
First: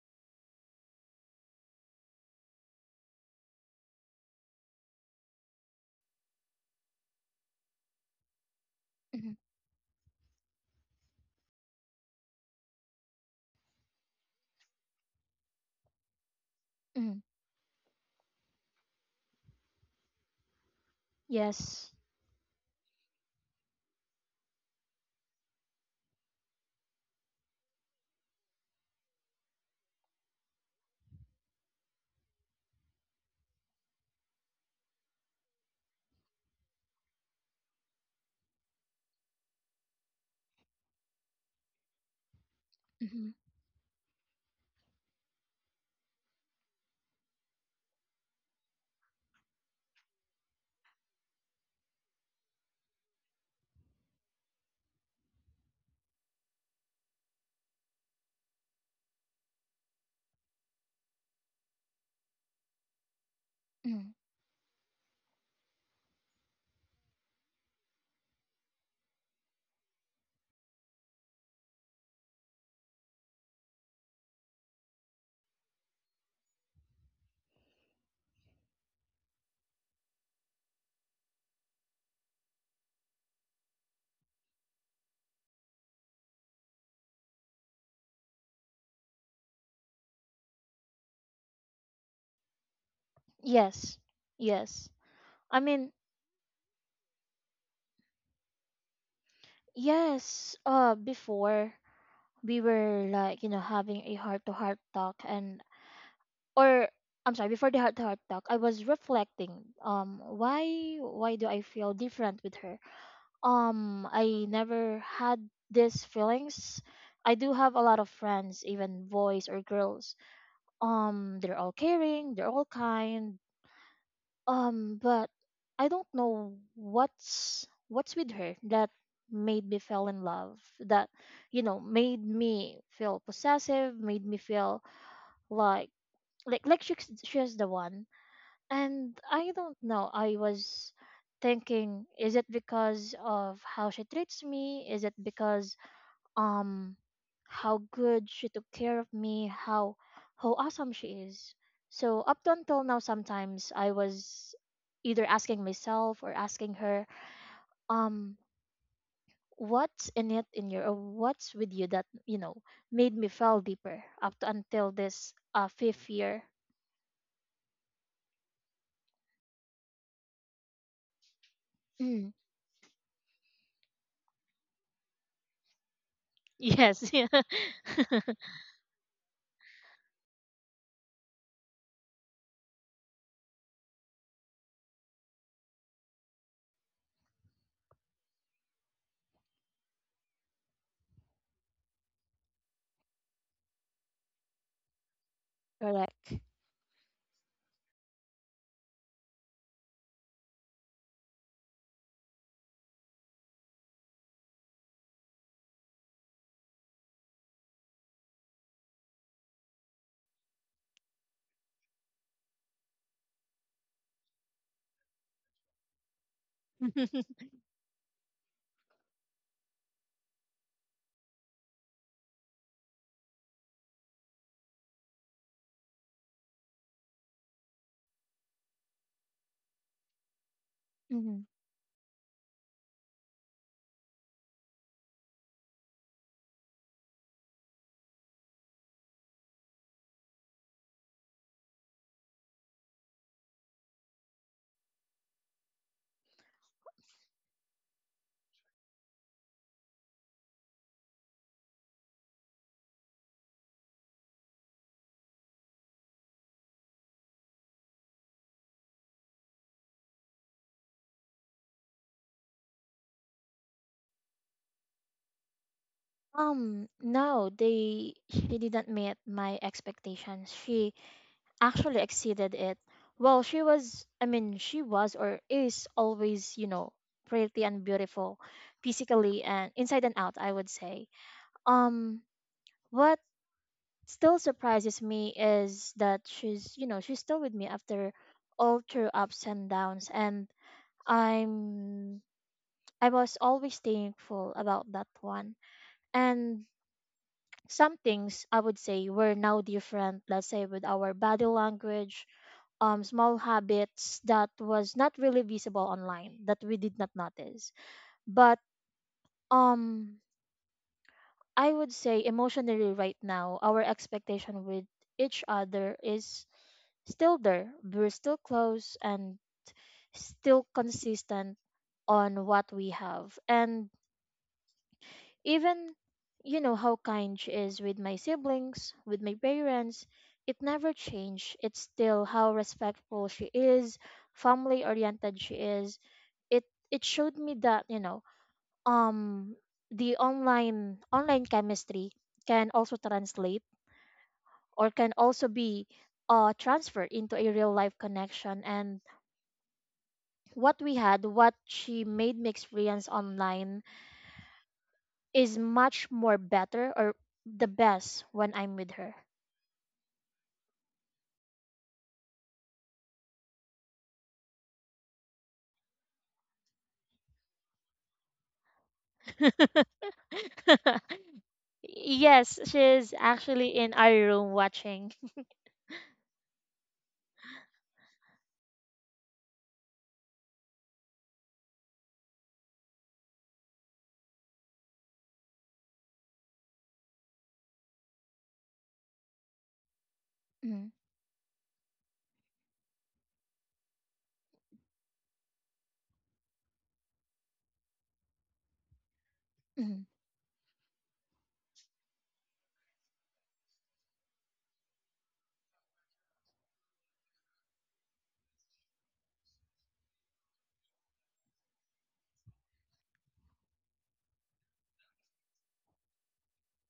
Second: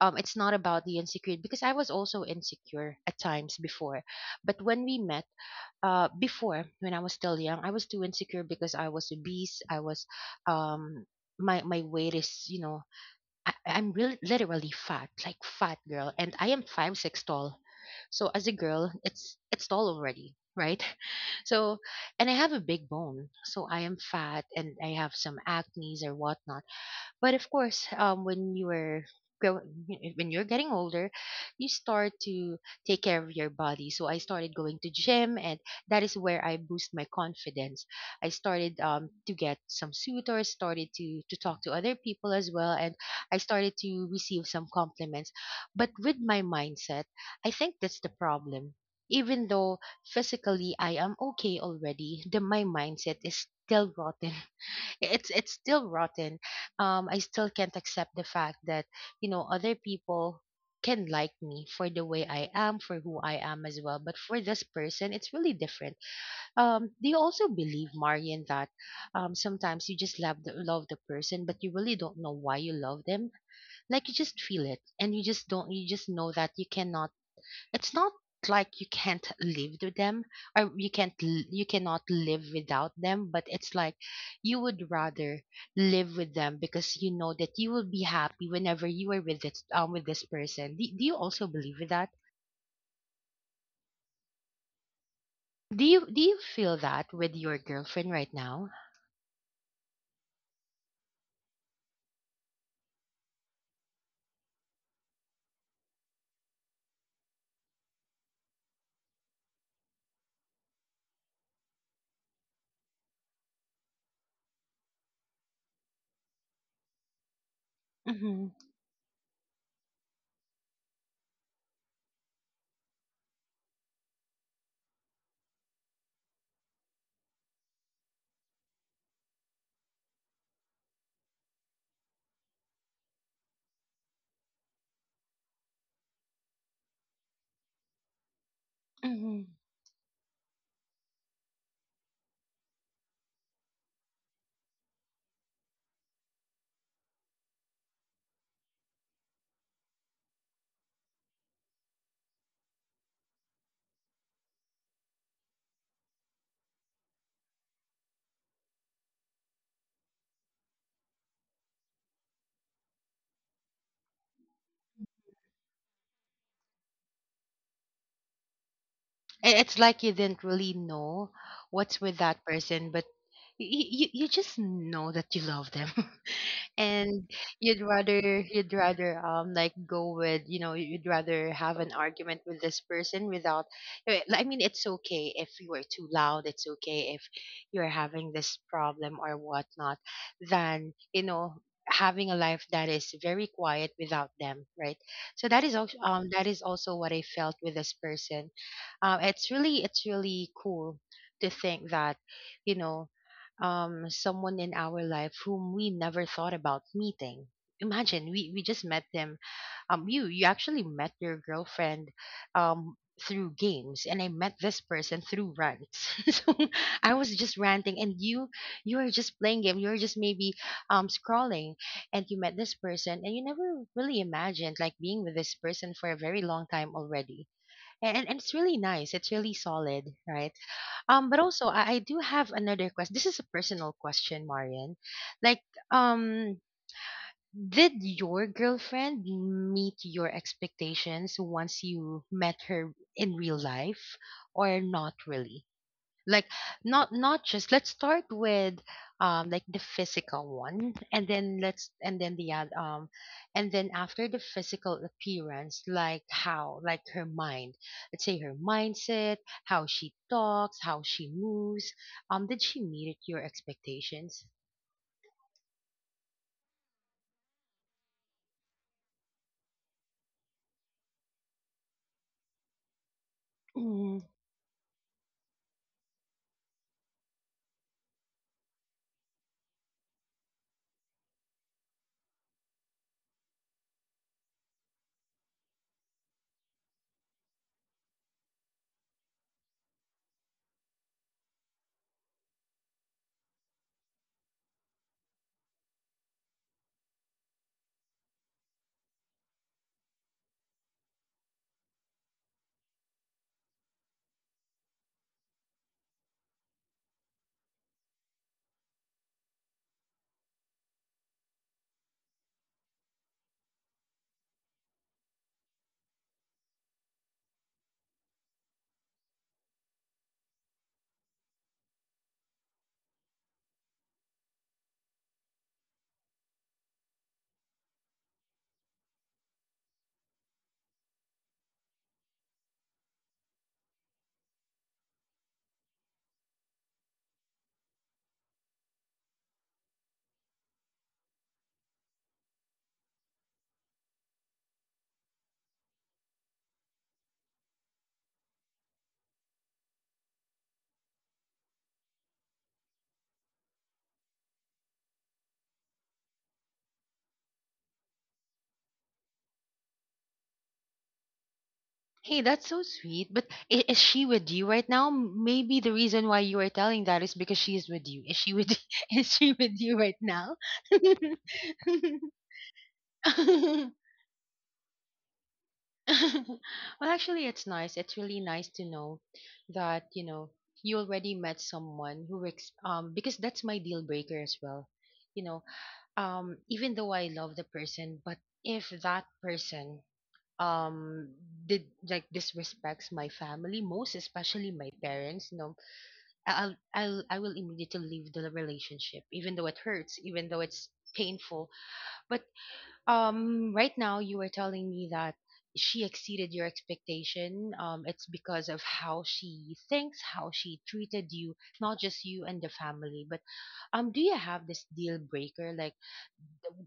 Speaker 1: It's not about the insecurity, because I was also insecure at times before, but when we met. Before when I was still young, I was too insecure because I was
Speaker 2: Mhm. Mhm.
Speaker 1: obese. I was, um, my weight is, you know, I'm really literally fat, like fat girl, and I am five
Speaker 2: Mhm.
Speaker 1: six tall. So as a girl, it's tall already, right? So,
Speaker 2: Yes.
Speaker 1: and I have a big bone, so I am fat and I have some acne's or whatnot. But of course, when you are grow- when you're getting older, you start to take care of your body. So I started going to gym, and that is where I boost my confidence. I started to get some suitors, started to talk to other people as well, and
Speaker 2: Mm-hmm.
Speaker 1: I started to receive some compliments. But with my mindset, I think that's the problem. Even though physically I am okay already, the my mindset is still rotten, it's still rotten. I still can't accept the fact that, you know, other people can like me for the way I am, for who I am as well.
Speaker 2: Mm-hmm.
Speaker 1: But for this person it's really different. Do you also believe, Marian, that sometimes you just love the person, but you really don't know why you love them? Like you just feel it, and you just don't, you just know that you cannot, it's not like you can't live with them, or you can't you cannot live without them. But it's like you would rather live with them because you know that you will be happy whenever you are with this, with this person. Do you also believe with that?
Speaker 2: Yes. Yes. I
Speaker 1: Do
Speaker 2: mean,
Speaker 1: you do you feel that with your girlfriend right now?
Speaker 2: yes, before we were, like, you know, having a heart to heart talk, and or I'm sorry, before the heart to heart talk, I was reflecting why do I feel different with her? I never had these feelings. I do have a lot of
Speaker 1: Mm-hmm.
Speaker 2: friends, even boys or girls. They're all caring, they're all kind. But I don't know what's with her that made me fell in love. That made me feel possessive, made me feel like like she's the one. And
Speaker 1: Mm-hmm.
Speaker 2: I don't know. I was thinking, is it because of how she treats me? Is it because um how good she took care of me, how awesome she is. So up to until now sometimes I was either asking myself or asking her, um, what's in it in your or what's with you that, made me fall deeper up to until this fifth year.
Speaker 1: It's like you didn't really know what's with
Speaker 2: Mm,
Speaker 1: that person, but you just know that you love them.
Speaker 2: yes.
Speaker 1: And
Speaker 2: Yeah.
Speaker 1: you'd rather you'd rather, like go with, you know, you'd rather have an argument with this person without, I mean, it's okay if you are too loud, it's okay if you're having this problem or whatnot, than, you know, having a life that is very quiet without them, right? So that is also,
Speaker 2: Correct.
Speaker 1: that is also what I felt with this person. It's really, it's really cool to think that, you know, someone in our life whom we never thought about meeting. Imagine we just met them. You you actually met your girlfriend, um, through games, and I met this person through rants. So I was just ranting, and you were just playing game. You were just maybe scrolling, and you met this person, and you never really imagined like being with this person for a very long time already. And it's really nice. It's really solid, right? But
Speaker 2: Mhm.
Speaker 1: also I do have another question. This is a personal question, Marian. Like, um, did your girlfriend meet your expectations once you met her in real life, or not really? Like, not just let's start with like the physical one, and then let's, and then the and then after the physical appearance, like how, like her mind, let's say her mindset, how she talks, how she moves. Did she meet your expectations?
Speaker 2: No, they she didn't meet my expectations. She actually exceeded it. Well, she was,
Speaker 1: Mm.
Speaker 2: she was or is always, pretty and beautiful physically and inside and out, I would say. Um, what still surprises me is that she's, she's still with me after all through ups and downs. And I'm, I was always thankful about that one. And some things I would say were now different, let's say with our body language, small habits that was not really visible online that we did not notice. But um, I would say emotionally right now, our expectation with each other is still there. We're still close and still consistent on what we have. And even, how kind she is with my siblings, with my parents, it never changed. It's still how respectful she is, family oriented she is. it it showed me that um the online chemistry can also translate or can also be transferred into a real life connection. And what we had, what she made me experience online is much more better, or the best when I'm with her.
Speaker 1: Hey, that's so sweet. But is she with you right now? Maybe the reason why you are telling that is because she is with you. Is she with is she with you right now?
Speaker 2: Yes, she's actually in our room watching.
Speaker 1: Well, actually, it's nice. It's really nice to know that, you know, you already met someone who because that's my deal breaker as well. You know, even though I love the person, but if that person
Speaker 2: Mm,
Speaker 1: um did like disrespects my family, most especially my parents, you know, I will immediately leave the relationship, even though it
Speaker 2: mm,
Speaker 1: hurts, even though it's painful. But right now you were telling me that she exceeded your expectation. It's because of how she thinks, how she treated you, not just you and the family. But do you have this deal breaker? Like,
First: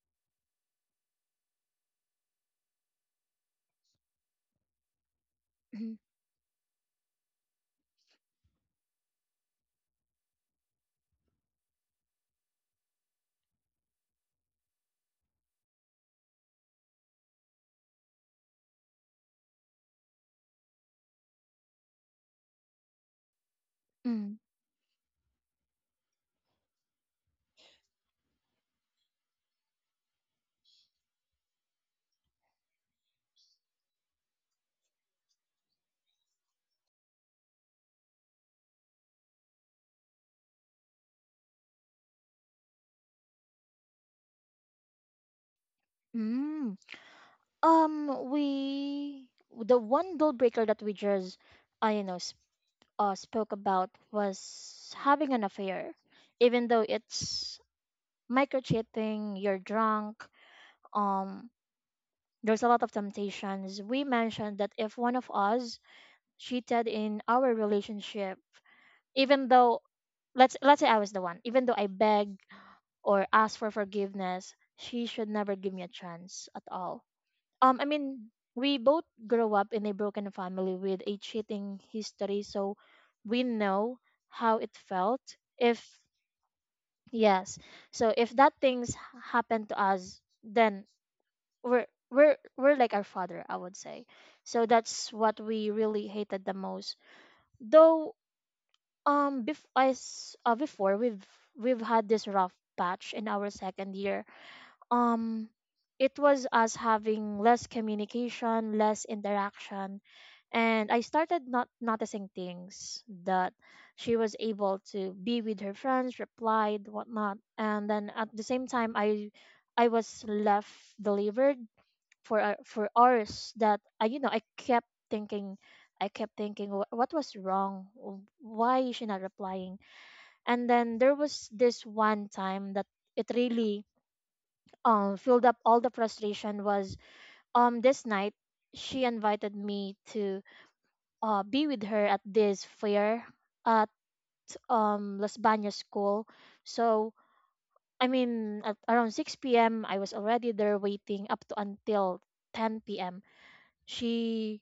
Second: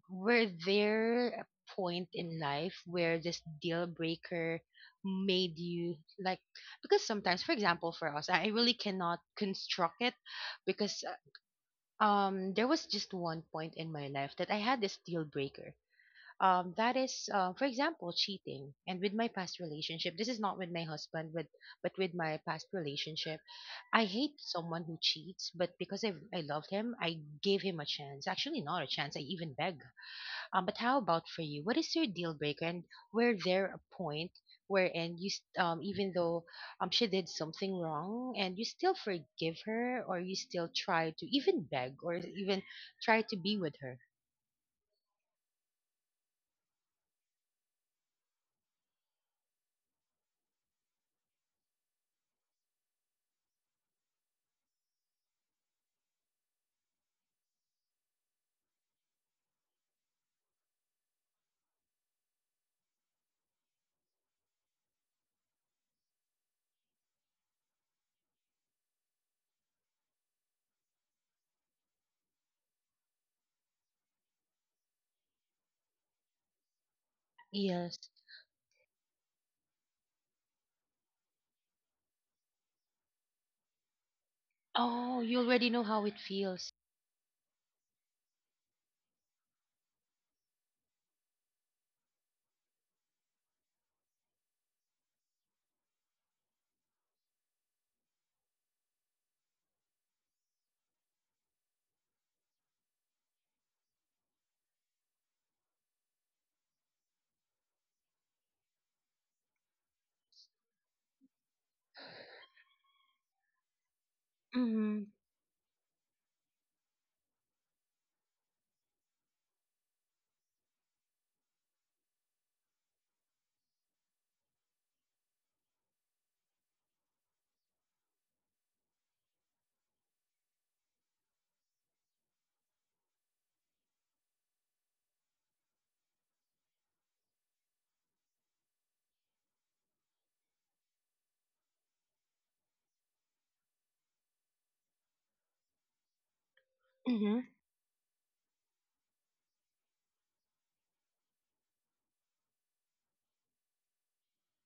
Speaker 1: were there a point in life where this deal breaker made
Speaker 2: mm,
Speaker 1: you like? Because sometimes, for example, for us, I really cannot construct it because there was just one point in my life that I had this deal breaker, that is, for example, cheating. And with my past relationship, this is not with my husband, with but with my past relationship, I hate
Speaker 2: mm,
Speaker 1: someone who cheats. But because I loved him, I gave him a chance. Actually, not a chance. I even beg. But how about for you? What is your deal breaker? And were there a point wherein you even though she did something wrong, and you still forgive her, or you still try to even beg or even try to be with her?
Speaker 2: mm. We the one deal breaker that we just, I sp spoke about was having an affair, even though it's micro cheating, you're drunk. Um, there's a lot of temptations. We mentioned that if one of us cheated in our relationship, even though let's say I was the one, even though I beg or ask for forgiveness, she should never give me a chance at all. Um, I
Speaker 1: Yes.
Speaker 2: mean, we both grew up in a broken family with a cheating history, so we know how it
Speaker 1: Oh,
Speaker 2: felt.
Speaker 1: you already know
Speaker 2: If
Speaker 1: how it feels.
Speaker 2: yes, so if that things happened to us, then we're like our father, I would say. So that's what we really hated the most. Though bef- as before we've had this rough patch in our second year, um it was us having less communication, less interaction, and I started not noticing things. That she was able
Speaker 1: Mm-hmm.
Speaker 2: to be with her friends, replied, whatnot, and then at the same time I was left, delivered for for hours, that I I kept thinking, I kept thinking, "Wh- what was wrong? Wh- why is she not replying?" And then there was this one time that it really filled up all the frustration. Was this night, she invited me to be with her at this fair at Las Bañas school. So
Speaker 1: Mm-hmm.
Speaker 2: I mean, at around 6 p.m. I was already there waiting up to until 10 p.m. She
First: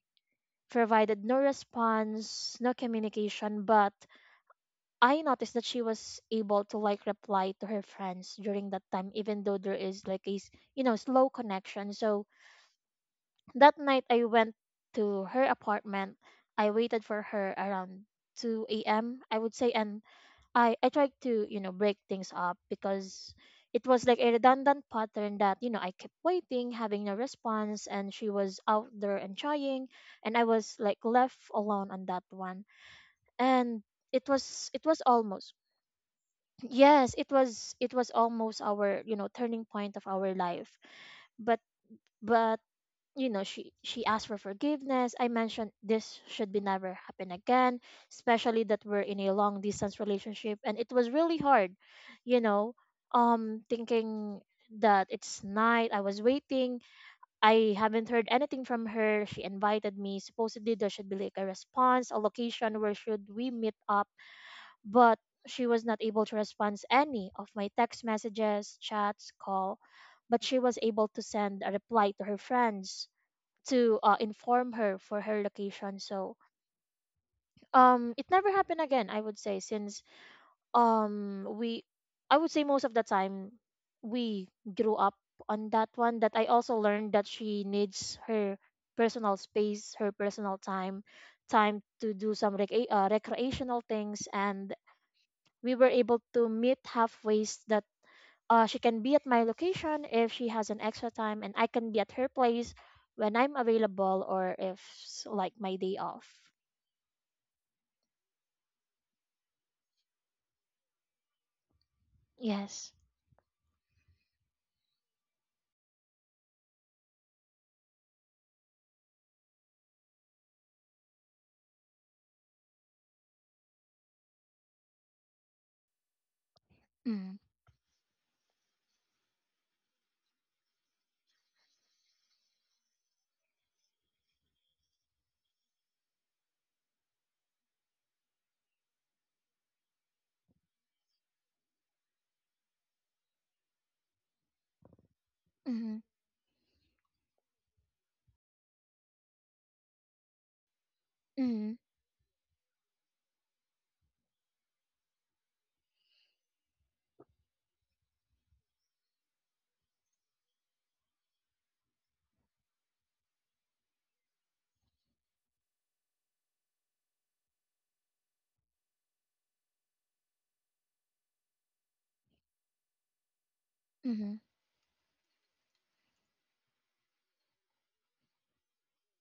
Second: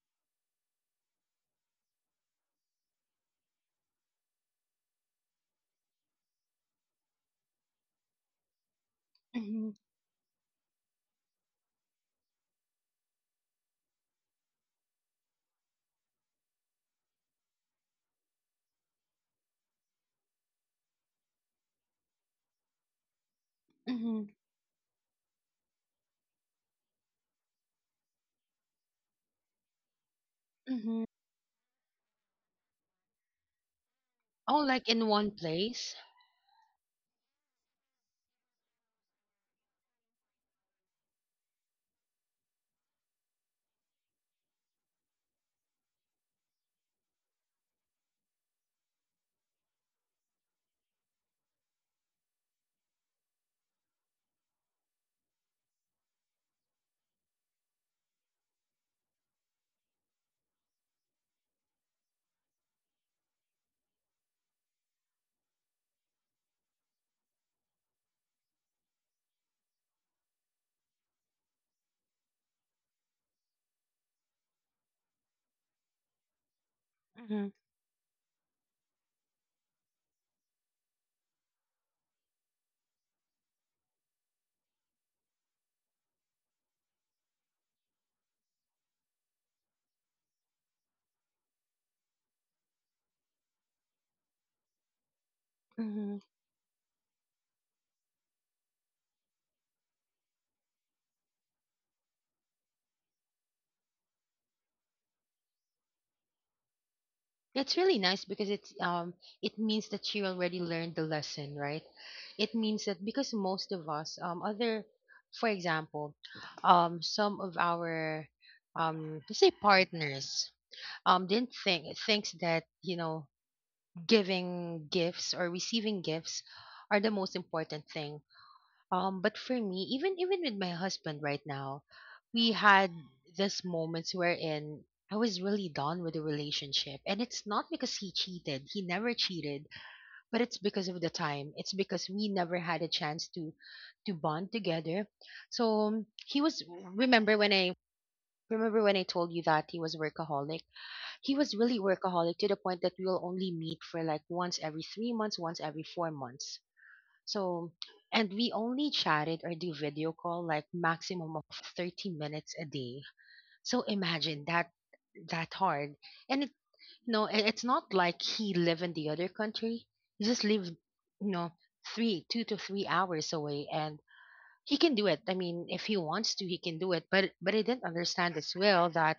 Speaker 2: provided no response, no communication, but I noticed that she was able to like reply to her friends during that time, even though
Speaker 1: Mm-hmm.
Speaker 2: there is like a slow connection. So that night I went to her apartment. I waited for her around 2 a.m. I would say, and I tried to break things up, because it was like
Speaker 1: Mm-hmm.
Speaker 2: a redundant pattern, that I kept waiting, having no response, and she was out there and trying, and I was like
Speaker 1: Mm-hmm.
Speaker 2: left alone on that one, and it
Speaker 1: All
Speaker 2: was, it
Speaker 1: like
Speaker 2: was
Speaker 1: in one
Speaker 2: almost.
Speaker 1: place.
Speaker 2: Yes, it was, it was almost our turning point of our life. but but she asked for forgiveness. I mentioned this should be never happen again, especially that we're in a long distance relationship, and it was really hard. you know Thinking that it's night, I was waiting, I haven't heard anything from her. She invited me, supposedly there should be like a response, a location where should we meet up. But she was not able to respond any of my text messages, chats, call. But she was able to send a reply to her friends, to inform her for her location. So
Speaker 1: Mm-hmm.
Speaker 2: it never happened again. I would say since um we, I would say most of the time we grew up on that one. That I also learned that she needs her personal space, her personal time, time to do some recreational things, and we were
Speaker 1: Mm-hmm.
Speaker 2: able to meet halfways that she can be at my location if she has an extra time, and I can be at her place when I'm available or if like my day off.
Speaker 1: It's really nice because it's, it means that she already learned the lesson, right? It means
Speaker 2: Yes.
Speaker 1: that because most of us other for example, some of our let's say partners didn't think thinks that, you know, giving gifts or receiving gifts are the
Speaker 2: Mm.
Speaker 1: most important thing. But for me, even with my husband right now, we had this moments wherein I was really done with the relationship. And it's not because he cheated. He never cheated, but it's because of the time. It's because we never had a chance to bond together. So
Speaker 2: Mhm.
Speaker 1: he was remember when I remember when I told you that he was workaholic. He was
Speaker 2: Mhm.
Speaker 1: really workaholic to the point that we will only meet for like once every 3 months, once every 4 months. So, and we only chatted or do video call like maximum of 30 minutes a day. So imagine that that hard. And it you know, it's not like he live in the other country. He just live, you know, three two to 3 hours away and
Speaker 2: Mhm.
Speaker 1: he can do it. I mean, if he wants to, he can do it. But I didn't understand as well that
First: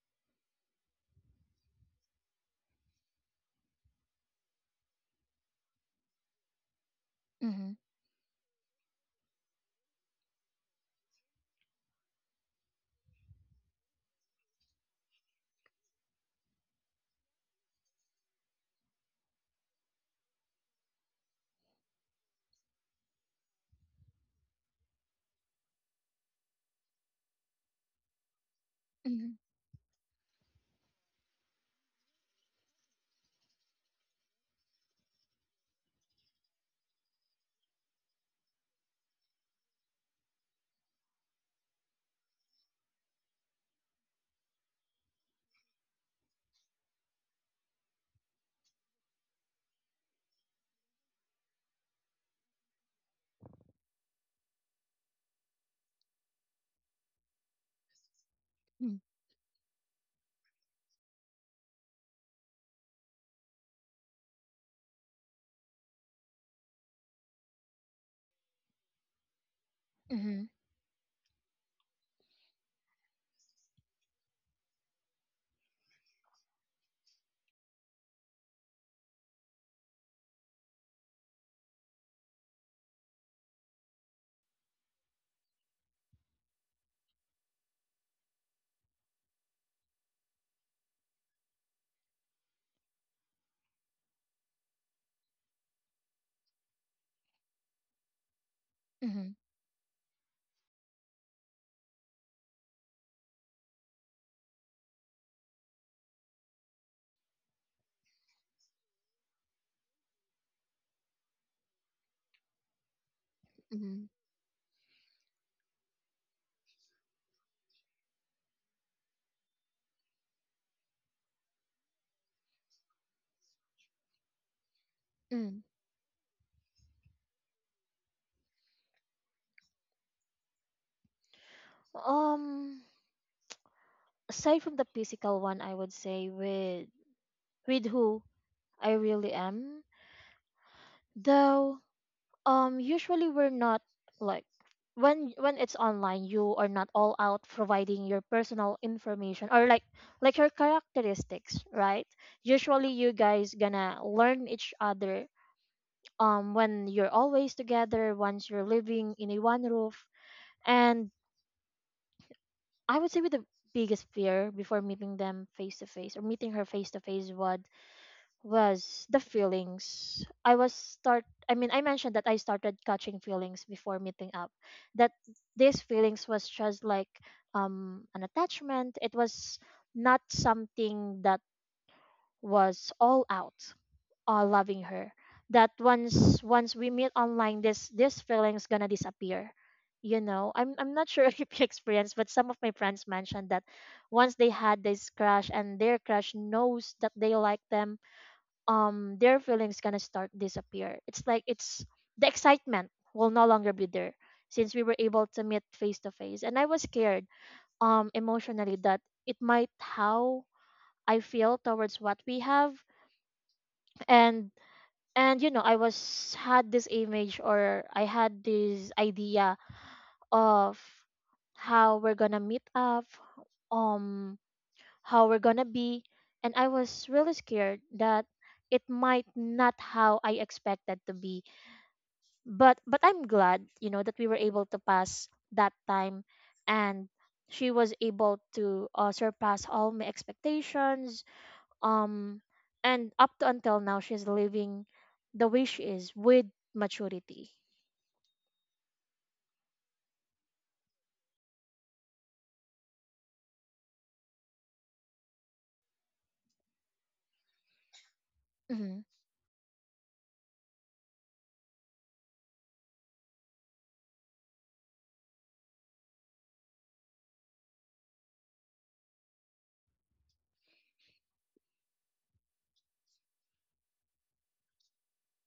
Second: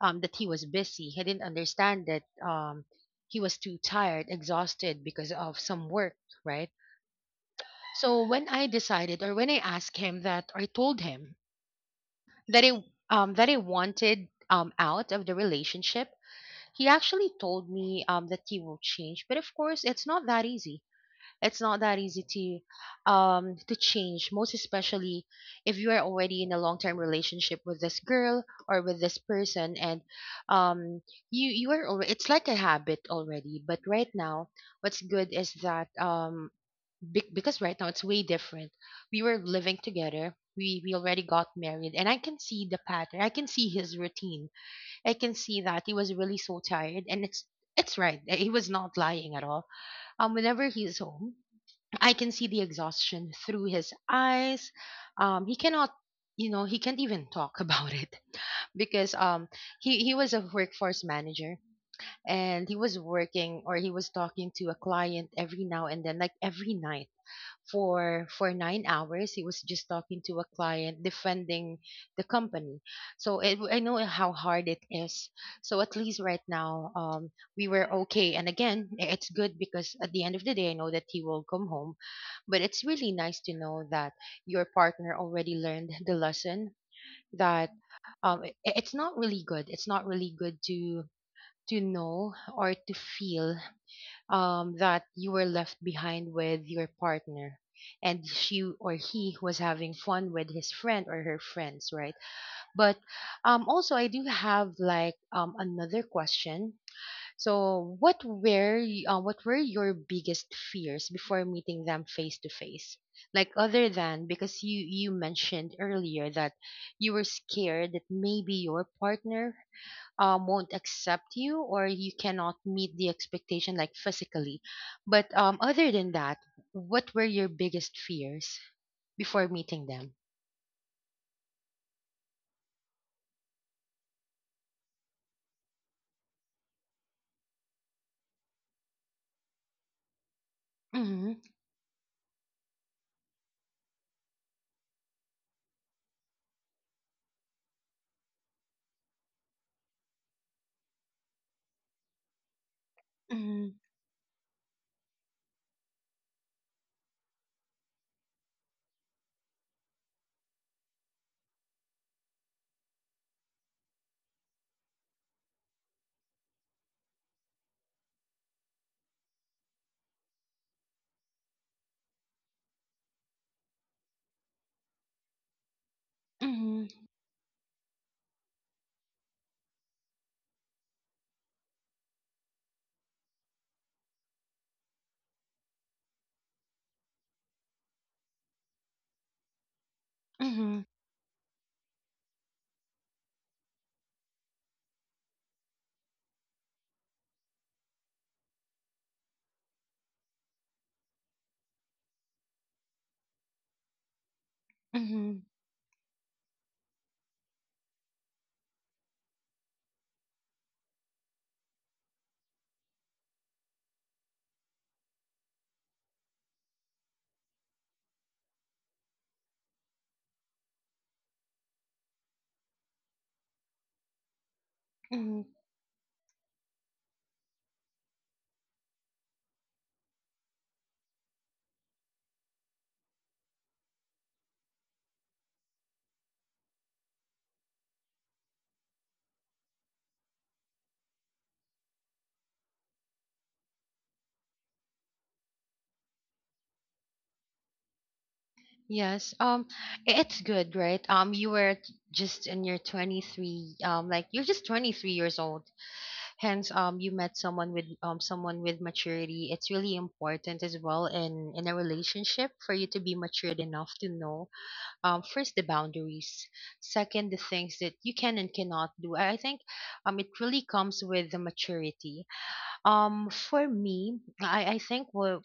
Speaker 1: that he was busy. He didn't understand that he was too tired, exhausted because of some work, right?
Speaker 2: Mhm.
Speaker 1: So when I asked him that, or I told him that I that I wanted out of the relationship, he actually told me that he will change. But of course, it's not that easy. It's not that easy to change, most especially if you are already in a long term relationship with this girl or with this
Speaker 2: Mhm.
Speaker 1: person, and um, you are already. It's like a habit already. But right now, what's good is that because right now it's way different. We were living together. We already got married, and I can see the pattern. I can see his routine. I can see that he was really so tired, and it's right. He was not lying at all. Whenever he's home, I can see the exhaustion through his eyes. He cannot, you know, he can't even talk about it
Speaker 2: Mhm.
Speaker 1: because he was a workforce manager and he was working or he was talking to a client every now and then, like every night for 9 hours. He was just talking to a
Speaker 2: Mhm.
Speaker 1: client, defending the company. So I know how hard it is. So at least right now, we were okay. And again, it's good because at the end of the day, I know that he will come home. But it's really nice to know that your partner already learned the lesson that it's not really good. It's not really good to know or to feel that you were left behind with your partner and she or he
Speaker 2: Mhm.
Speaker 1: was having fun with his friend or her friends, right? But also I do have like another question. So what were your biggest fears before meeting them face to face, like other
Speaker 2: Mhm.
Speaker 1: than, because you mentioned earlier that you were scared that maybe your partner won't accept you or you cannot meet the expectation like physically, but
Speaker 2: Mhm.
Speaker 1: other than that, what were your biggest fears before meeting them?
Speaker 2: Um, Aside from the physical one, I would say with who I really am,
Speaker 1: Mm-hmm,
Speaker 2: though usually we're not like when it's online. You are not all out providing your personal information or like your characteristics, right? Usually you guys
Speaker 1: mm-hmm,
Speaker 2: gonna learn each other when you're always together, once you're living in a one roof. And I would say with the biggest fear before meeting them face to face, or meeting her face to face, was the feelings. I was start, I mentioned that I started catching feelings before meeting up. That these feelings was just
Speaker 1: mm-hmm,
Speaker 2: like an attachment. It was not something that was all out loving her. That once we meet online, this feelings gonna disappear. I'm
Speaker 1: mm-hmm,
Speaker 2: not sure if you experienced, but some of my friends mentioned that once they had this crush and their crush knows that they like them, their feelings gonna start disappear. It's like it's the excitement will no longer be there since we were able
Speaker 1: mm-hmm,
Speaker 2: to meet face to face. And I was scared emotionally that it might how I feel towards what we have. And I was, had this image, or I had this idea of how we're gonna meet up, um how we're
Speaker 1: mm-hmm.
Speaker 2: gonna be, and I was really scared that it might not how I expected to be. But I'm glad, that we were able to pass that time, and she was able to surpass all my expectations. Um and up to until now she's living the way she is with maturity.
Speaker 1: Yes. It's good, right? You were just in your 23, like you're just 23 years old, hence you met someone with
Speaker 2: Mm-hmm.
Speaker 1: maturity. It's really important as well in a relationship for you to be matured enough to know, first the boundaries, second the things that you can and cannot do. I think it really comes with the maturity. For me, I think what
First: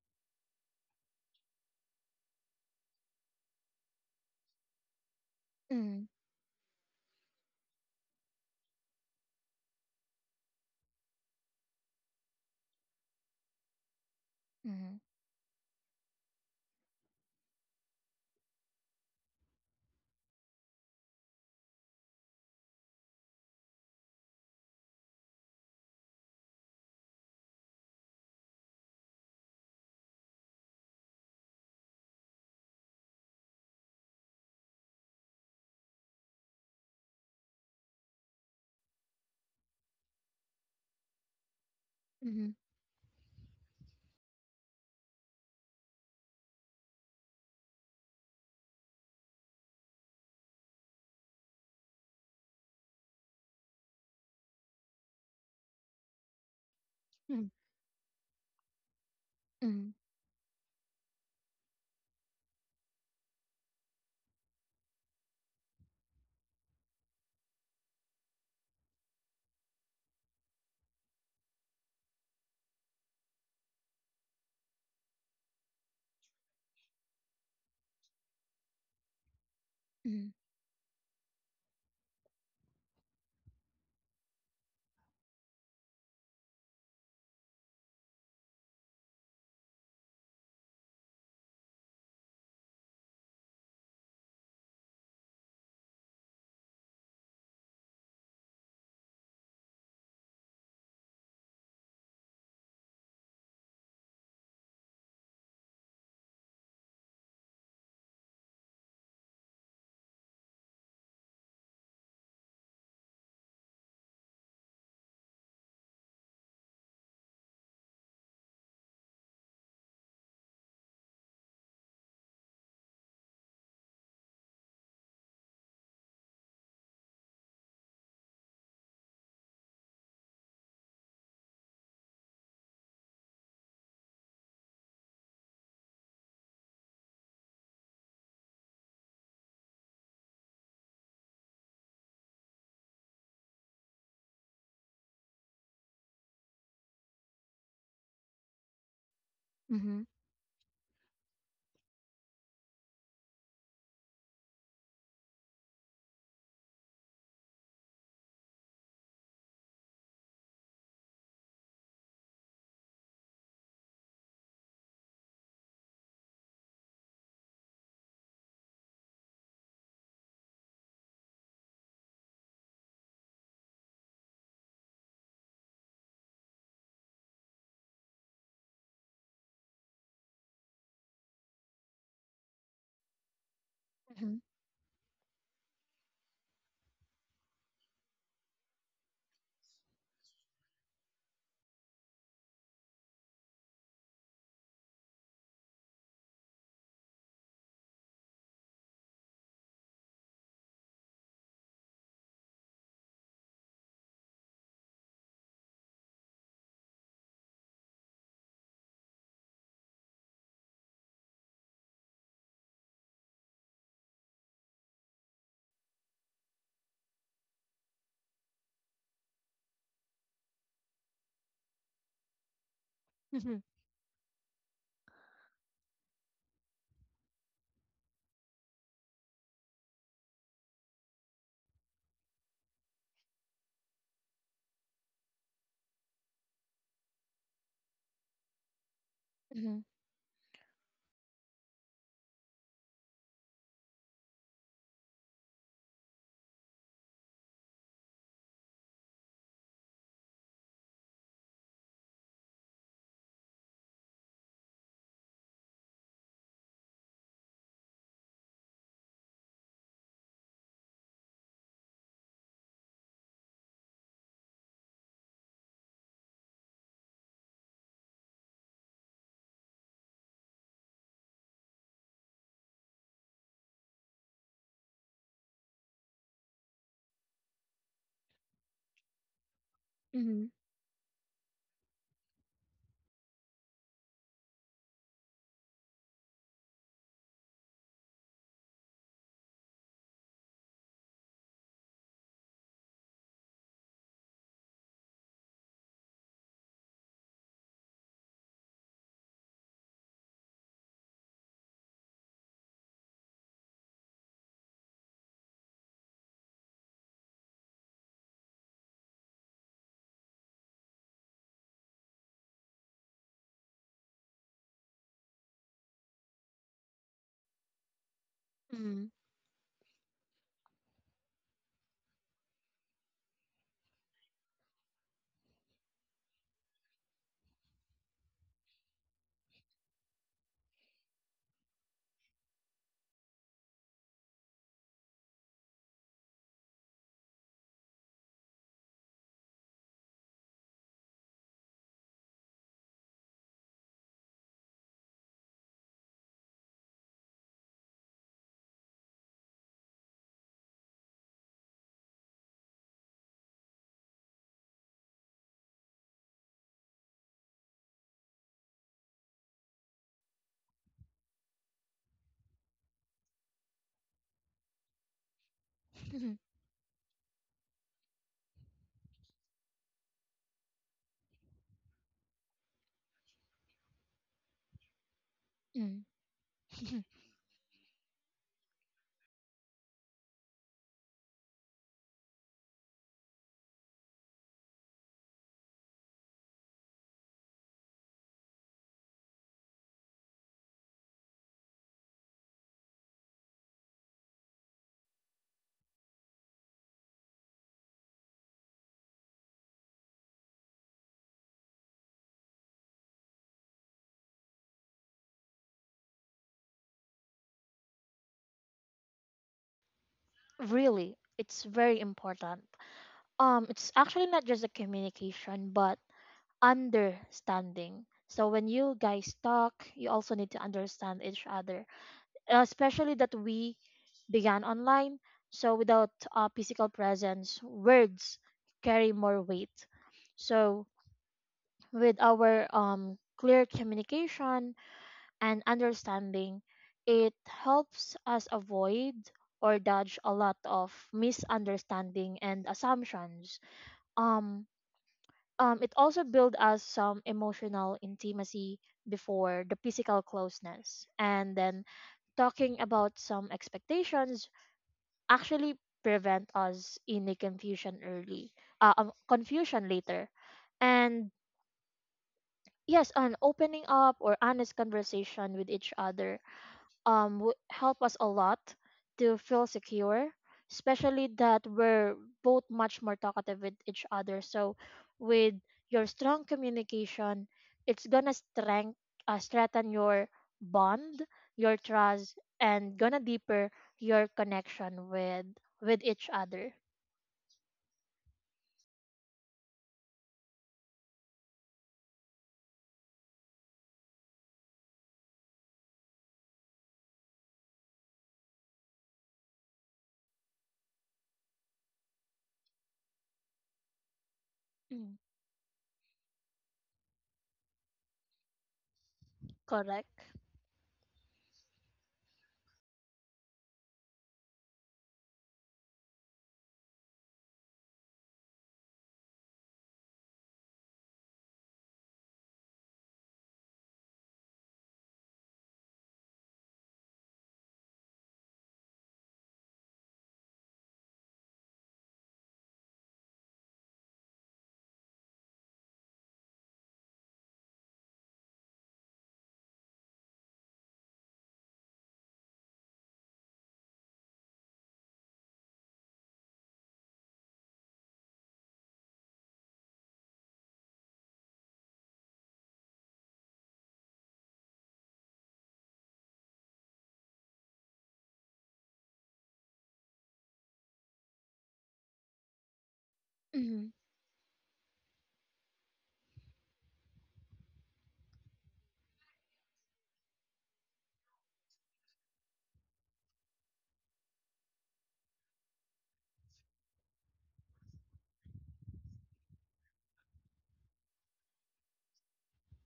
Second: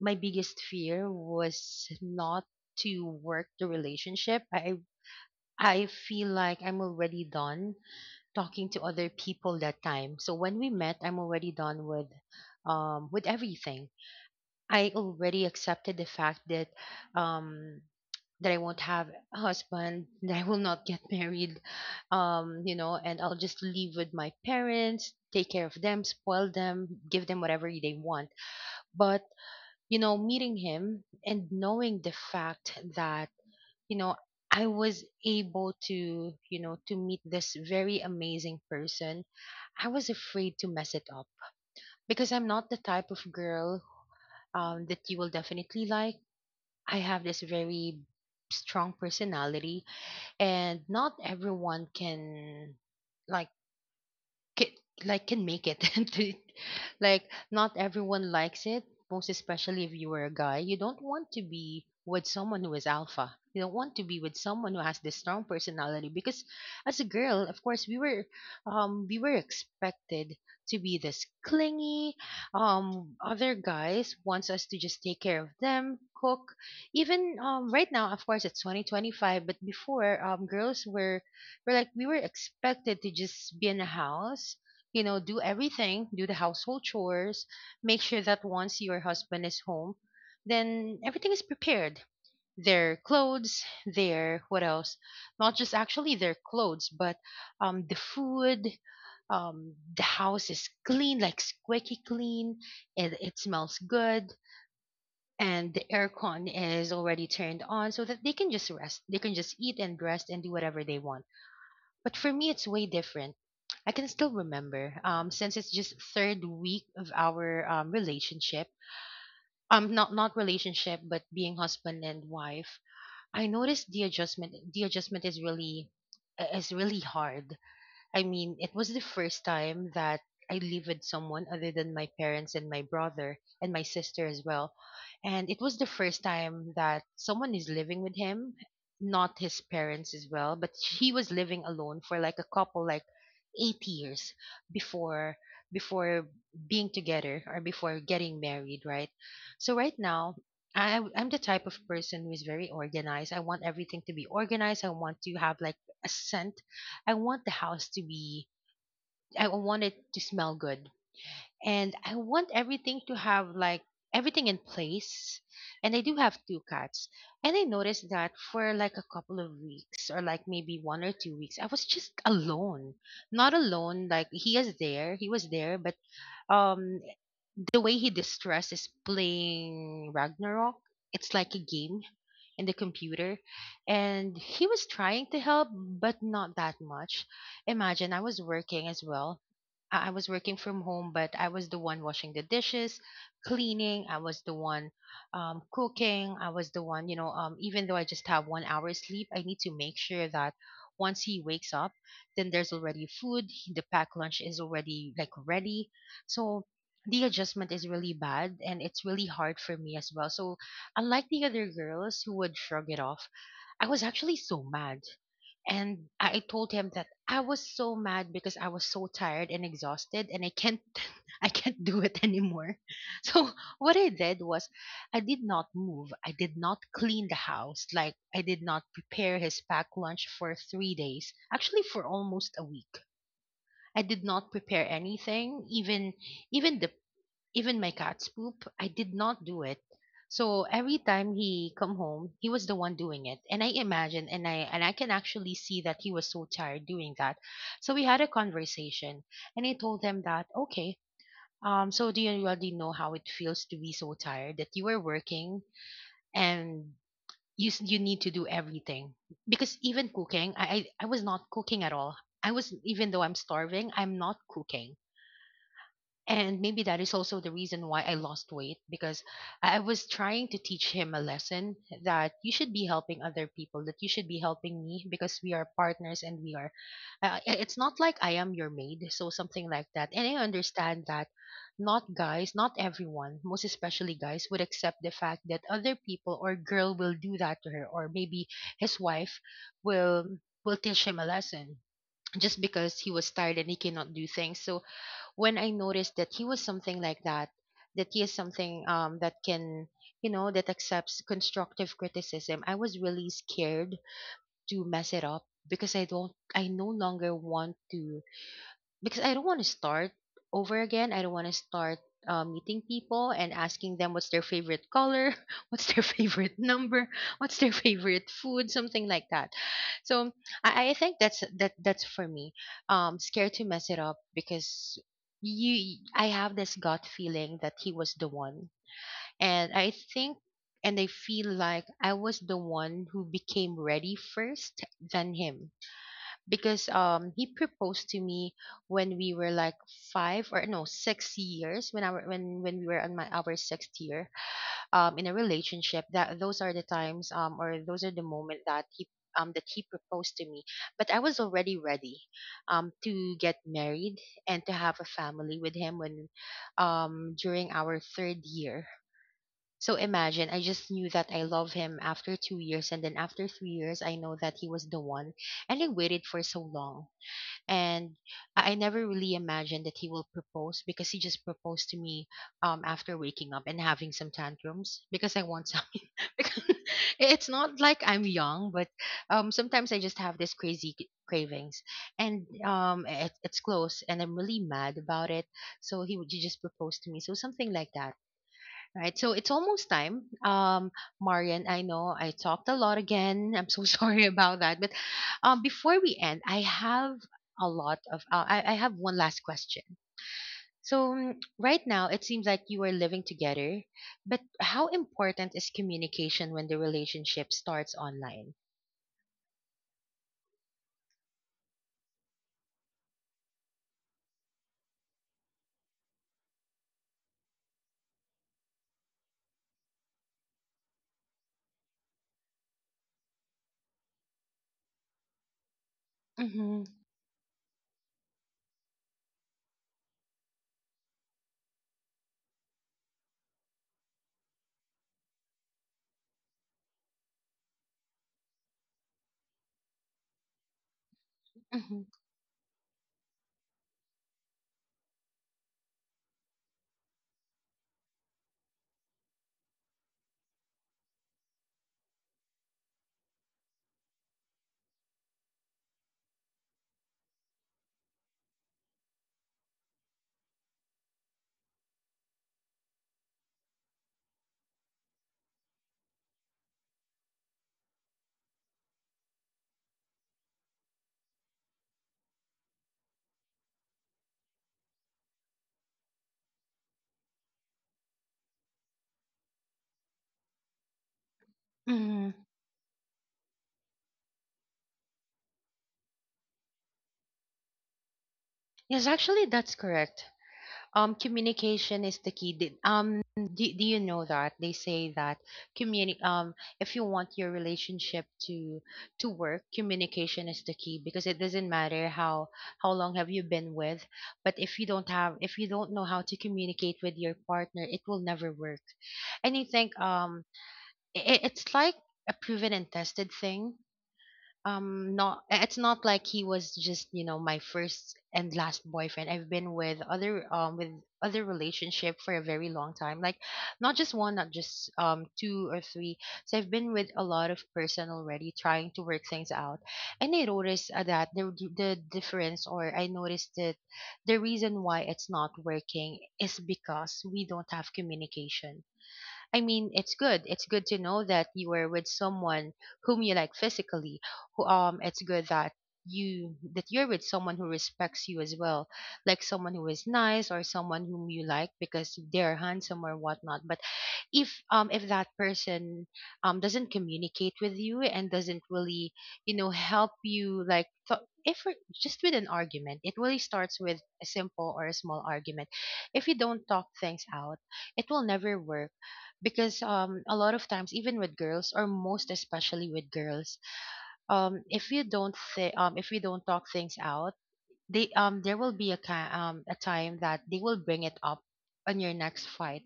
Speaker 1: my biggest fear was not to work the relationship. I
Speaker 2: Mm-hmm.
Speaker 1: feel like I'm already done talking to other people that time, so when we met I'm already done with everything. I already accepted the fact that um that I won't have a husband, that I will not get married, you know, and I'll just live with my parents, take care of them, spoil them, give them whatever they want. But, you know, meeting him and knowing the fact that, you know, I was able to, you know, to meet this very amazing person, I was afraid to mess it up because I'm
Speaker 2: Mm-hmm.
Speaker 1: not the type of girl that you will definitely like. I have this very strong personality, and not everyone can like can, like can make it to- like
Speaker 2: Mm-hmm.
Speaker 1: not everyone likes it, most especially
Speaker 2: Mm-hmm.
Speaker 1: if you were a guy. You don't want to be with someone who is alpha. You don't want to be with someone who has this strong personality, because as a girl, of course, we were expected to be this clingy. Other guys wants us to just take care of them, cook, even right now, of course, it's 2025, but before,
Speaker 2: Mm-hmm.
Speaker 1: girls were we're like we were expected to just be in the house, you know, do everything, do the household chores, make sure that once your husband is home, then everything is prepared. Their clothes, their what else? Not just actually their clothes, but the food, the house is clean, like squeaky clean, and it smells good, and the aircon is already turned on so that they can just rest. They can just eat and rest and do whatever they want. But for me, it's way different. I can still remember, since it's just third week of our relationship. Not relationship, but being husband and wife. I noticed the adjustment. The adjustment is really hard. I mean, it was the first time that I lived with someone other than my parents and my brother and my sister as well. And it was the first time that someone is living with him, not his parents as well, but he was living alone for like a couple, like 8 years before before being together or before getting married, right? So right
Speaker 2: Mm-hmm.
Speaker 1: now, I'm the type of person who is very organized. I want everything to be organized. I want to have like a scent. I want the house to be, I want it to smell good. And I want everything to have like everything in place. And I do have two cats. And I noticed that for like a couple of weeks or like maybe 1 or 2 weeks, I was just alone. Not alone, like he was there, but um the way he distresses playing Ragnarok, it's like a game in the computer. And
Speaker 2: Mm-hmm.
Speaker 1: he was trying to help, but not that much. Imagine I was working as well. I was working from home, but I was the one washing the dishes, cleaning. I was the one cooking. I was the one, you know, even though I just have 1 hour sleep, I need to make sure that once he wakes up, then there's already food. The packed lunch is already like ready. So the adjustment is really bad, and it's really hard for me as well. So, unlike the other girls who would shrug it off, I was actually so mad. And I told him that I was so mad because I was so tired and exhausted and I can't I can't do it anymore. So,
Speaker 2: Mm-hmm.
Speaker 1: what I did was I did not move. I did not clean the house. Like I did not prepare his packed lunch for 3 days. Actually for almost a week. I did not prepare anything, even even the even my cat's poop, I did not do
Speaker 2: Mm-hmm.
Speaker 1: it.
Speaker 2: Mm-hmm.
Speaker 1: So every time he come home, he was the one doing it. And I imagine and I can actually see that he was so tired doing that. So we had a conversation and I told him that, okay, so do you already know how it feels to be so tired that you are working and you need to do everything, because even cooking, I was not cooking at all. I was, even though I'm starving, I'm not cooking. And maybe that is also the reason why I lost weight, because I was trying to teach him a lesson that you should be helping other people, that you should be helping me because we are partners and we are. It's not like I am your maid, so something like that. And I
Speaker 2: Mm-hmm,
Speaker 1: understand that not guys, not everyone, most especially guys, would accept the fact that other people or girl will do that to her, or maybe his wife will teach him a lesson just because he was tired and he cannot do things. So when I noticed that he was something like that, that he is something that can, that accepts constructive criticism, I was really scared to mess it up because I no longer want to, because I don't want to start over again. I don't want to start meeting people and asking them what's their favorite color, what's their favorite number, what's their favorite food, something like that. So I think that's for me. Scared to mess it up because you I have this gut feeling that he was the one, and I think. And I feel like I was the one who became ready first than him because he proposed to me when we were like five or no 6 years, when our when we were on my our sixth year in a relationship. That those are the times, or those are the moment that he proposed to me, but I was already ready to get married and to have a family with him when, during our third year. So imagine, I just knew that I love him after 2 years, and then after 3 years I know that he was the one, and I waited
Speaker 2: mm-hmm,
Speaker 1: for so long. And I never really imagined that he will propose, because he just proposed to me after waking up and having some tantrums because I want some,
Speaker 2: mm-hmm,
Speaker 1: because it's not like I'm young, but sometimes I just have this crazy cravings, and it's close and I'm really mad about it. So he just proposed to me, so something like that. Right. So it's almost time. Marian, I know I talked a lot again. I'm so sorry about that. But before we end, I have I have one last question. So, right now, it seems like you are living together, but how important is communication when the relationship starts online?
Speaker 2: really it's very important. It's actually not just a communication but understanding. So when you guys talk, you also need to understand each other, especially that we began online. So without
Speaker 1: Mm-hmm.
Speaker 2: physical presence, words carry more weight. So with our clear communication and understanding, it helps us avoid or dodge a lot of
Speaker 1: Mm-hmm.
Speaker 2: misunderstanding and assumptions. Um, it also builds us some emotional intimacy before the physical closeness. And then talking about some expectations actually prevent us in a confusion early, confusion later. And yes, an opening up or honest conversation with each other help us a lot to feel secure, especially that we're both much more talkative with each other. So with your strong communication, it's gonna strengthen your bond, your trust,
Speaker 1: Mm-hmm.
Speaker 2: and gonna deeper your connection with each other.
Speaker 1: Yes, actually, that's correct. Communication is the key. Do you know that they say that communi- um, if you want your relationship to work, communication is the key? Because it doesn't matter how long have you been with, but if you don't
Speaker 2: Mm,
Speaker 1: have, if you don't know how to communicate with your partner, it will never work. And you think,
Speaker 2: correct.
Speaker 1: it, it's like a proven and tested thing. Not it's not like he was just, you know, my first and last boyfriend. I've been with other, with other relationship for a very long time, like not just one, not just two or three. So I've been with a lot of person already trying to work things out. And I noticed, that the difference, or I noticed that the reason why it's not working is because we don't have communication. I mean, it's good. It's good to know that you were with someone whom you like physically. Who, it's good that you that you're with someone who respects you as well, like someone who is nice, or someone whom you like because they're handsome or whatnot. But if, if that person doesn't communicate with you and doesn't really, you know, help you, like if we're- just with an argument, it really starts
Speaker 2: Mm-hmm.
Speaker 1: with a simple or a small argument. If you don't talk things out, it will never work. Because a lot of times, even with girls, or most especially with girls, if you don't say, if you don't talk things out, they, there will be a a time that they will bring it up on your next fight.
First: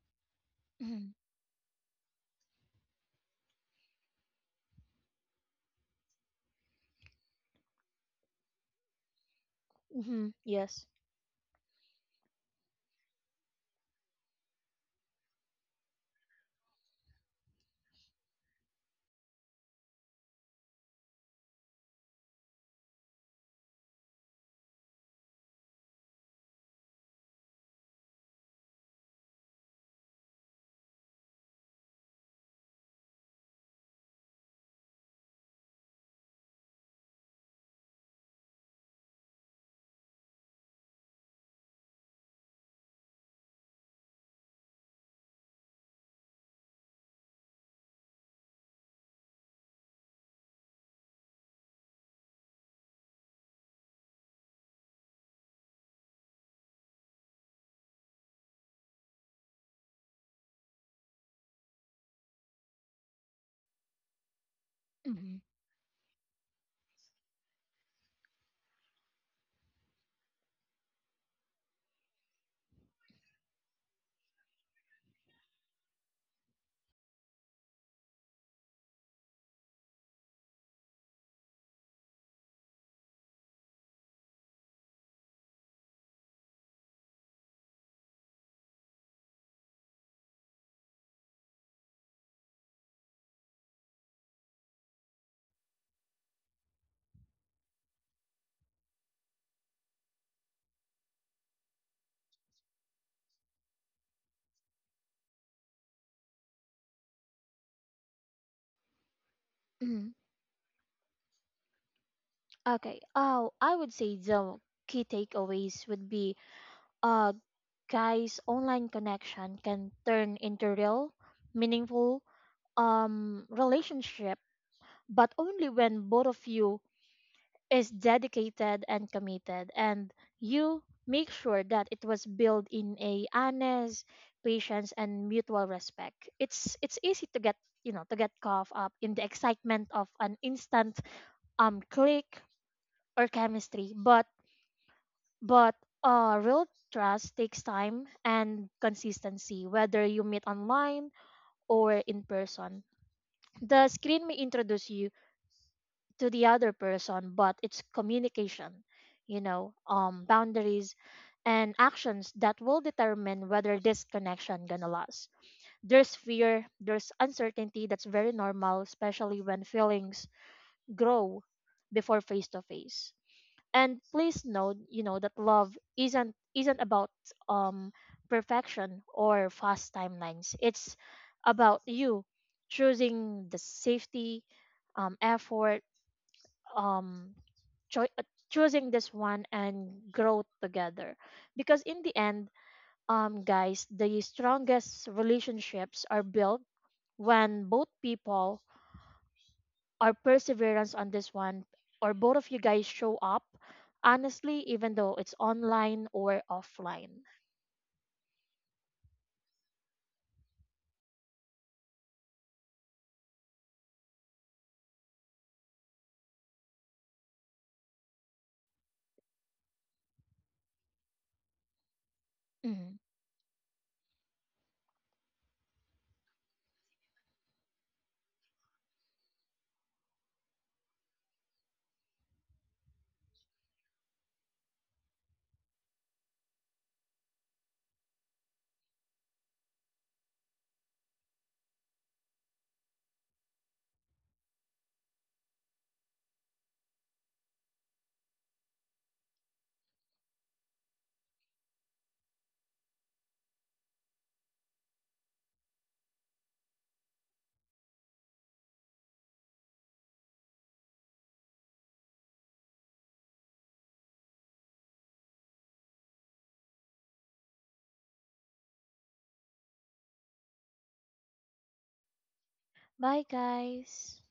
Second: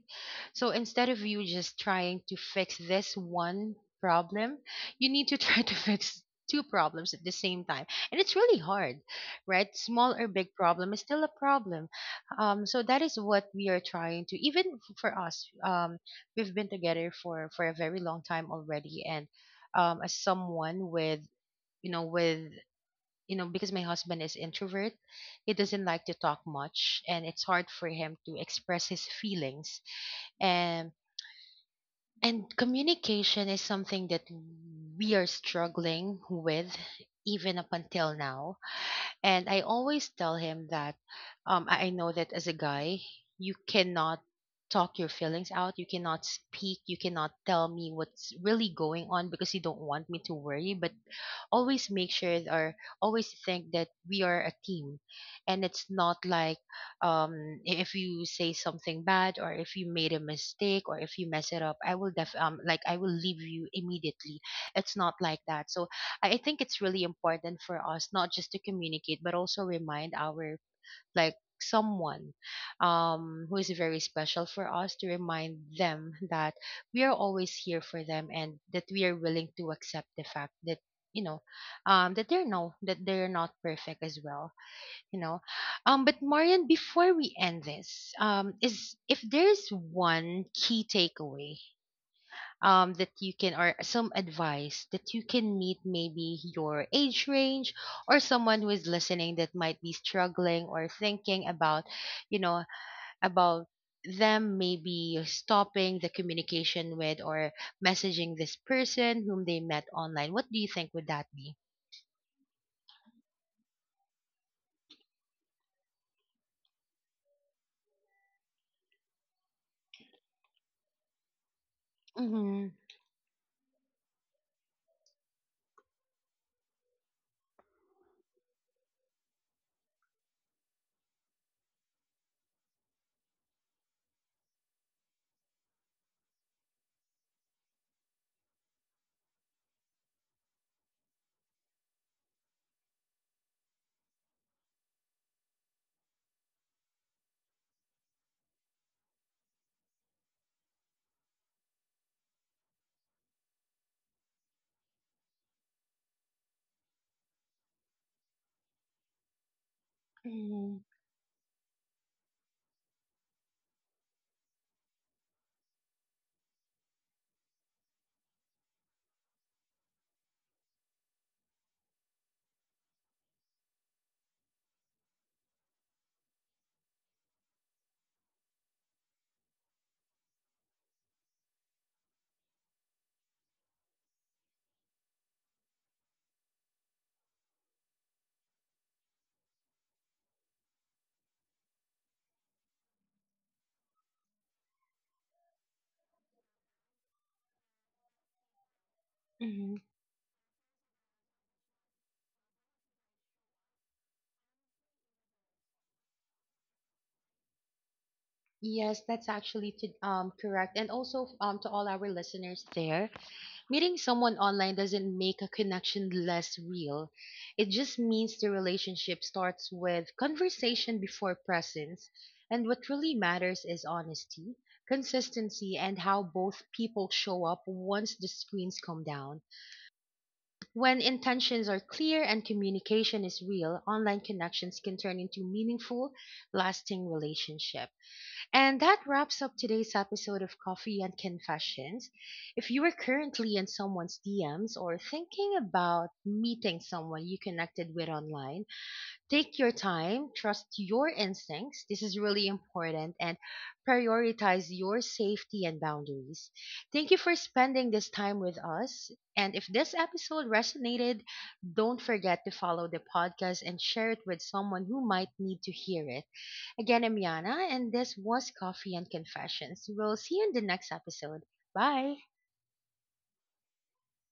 Speaker 1: So
Speaker 2: Mm-hmm.
Speaker 1: instead of you just trying to fix this one problem, you need to try to fix two problems at the same time. And it's really hard, right? Small or
Speaker 2: Mm-hmm.
Speaker 1: big
Speaker 2: Yes.
Speaker 1: problem is still a problem. So that is what we are trying to, even for us, we've been together for a very long time already. And as someone with, you know, with, you know, because my husband is introvert, he doesn't like to talk much and it's hard for him to express his feelings. And and communication is something that we are struggling with even up until now. And I always tell him that, I know that as a guy, you cannot talk your feelings out. You cannot speak. You cannot tell me what's really going on because you don't want me to worry. But always make sure, or always think that we are a team. And it's not like, if you say something bad, or if you made a mistake, or if you mess it up, I will like, I will leave you immediately. It's not
Speaker 2: Mm-hmm.
Speaker 1: like that. So I think it's really important for us not just to communicate, but also remind our, like, someone who is very special for us, to remind them that we are always here for them, and that we are willing to accept the fact that, you know, that they're no that they're not perfect as well, you know. But Marian, before we end this, is if there's one key takeaway, that you can, or some advice that you can meet, maybe your age range, or someone who is listening that might be struggling or thinking about, you know, about them maybe stopping the communication with, or messaging this person whom they met
Speaker 2: Mm-hmm.
Speaker 1: online, what do you think would that be?
Speaker 2: Okay, oh, I would say the key takeaways would be, uh guys, online connection can turn into real, meaningful
Speaker 1: Mm-hmm.
Speaker 2: relationship, but only when both of you is dedicated and committed, and you make sure that it was built in a honest patience and mutual respect. It's easy to get, to get caught up in the excitement of an instant click or chemistry. But real trust takes time and consistency, whether you meet online or in person. The screen may introduce you to the other person, but it's communication,
Speaker 1: Mm-hmm.
Speaker 2: boundaries and actions that will determine whether this connection gonna last. There's fear, there's uncertainty, that's very normal, especially when feelings grow before face to face. And please note that love isn't about um perfection or fast timelines. It's about you choosing the safety, effort, um choosing this one, and growth together. Because in the end, guys, the strongest relationships are built when both people
Speaker 1: Mm-hmm.
Speaker 2: or perseverance on this one, or both of you guys show up honestly, even though it's online or offline.
Speaker 1: Yes, that's actually to, correct. And also, to all our listeners there, meeting someone online doesn't make a connection less real. It just means the relationship starts with conversation before presence. And what
Speaker 2: Mhm.
Speaker 1: really matters is honesty, consistency, and how both people show up once the screens come down. When intentions are clear and communication is real, online connections can turn into meaningful, lasting relationships. And that wraps up today's episode of Coffee and Confessions. If you are currently in someone's DMs or thinking about meeting someone you connected with online, take your time, trust your instincts. This is really important, and prioritize your safety and boundaries. Thank you for spending this time with us. And if this episode resonated, don't forget to follow the podcast and share it with someone who might need to hear it. Again, I'm Yana, and this was Coffee and Confessions. We'll see you in the next episode. Bye.
Speaker 2: Bye guys.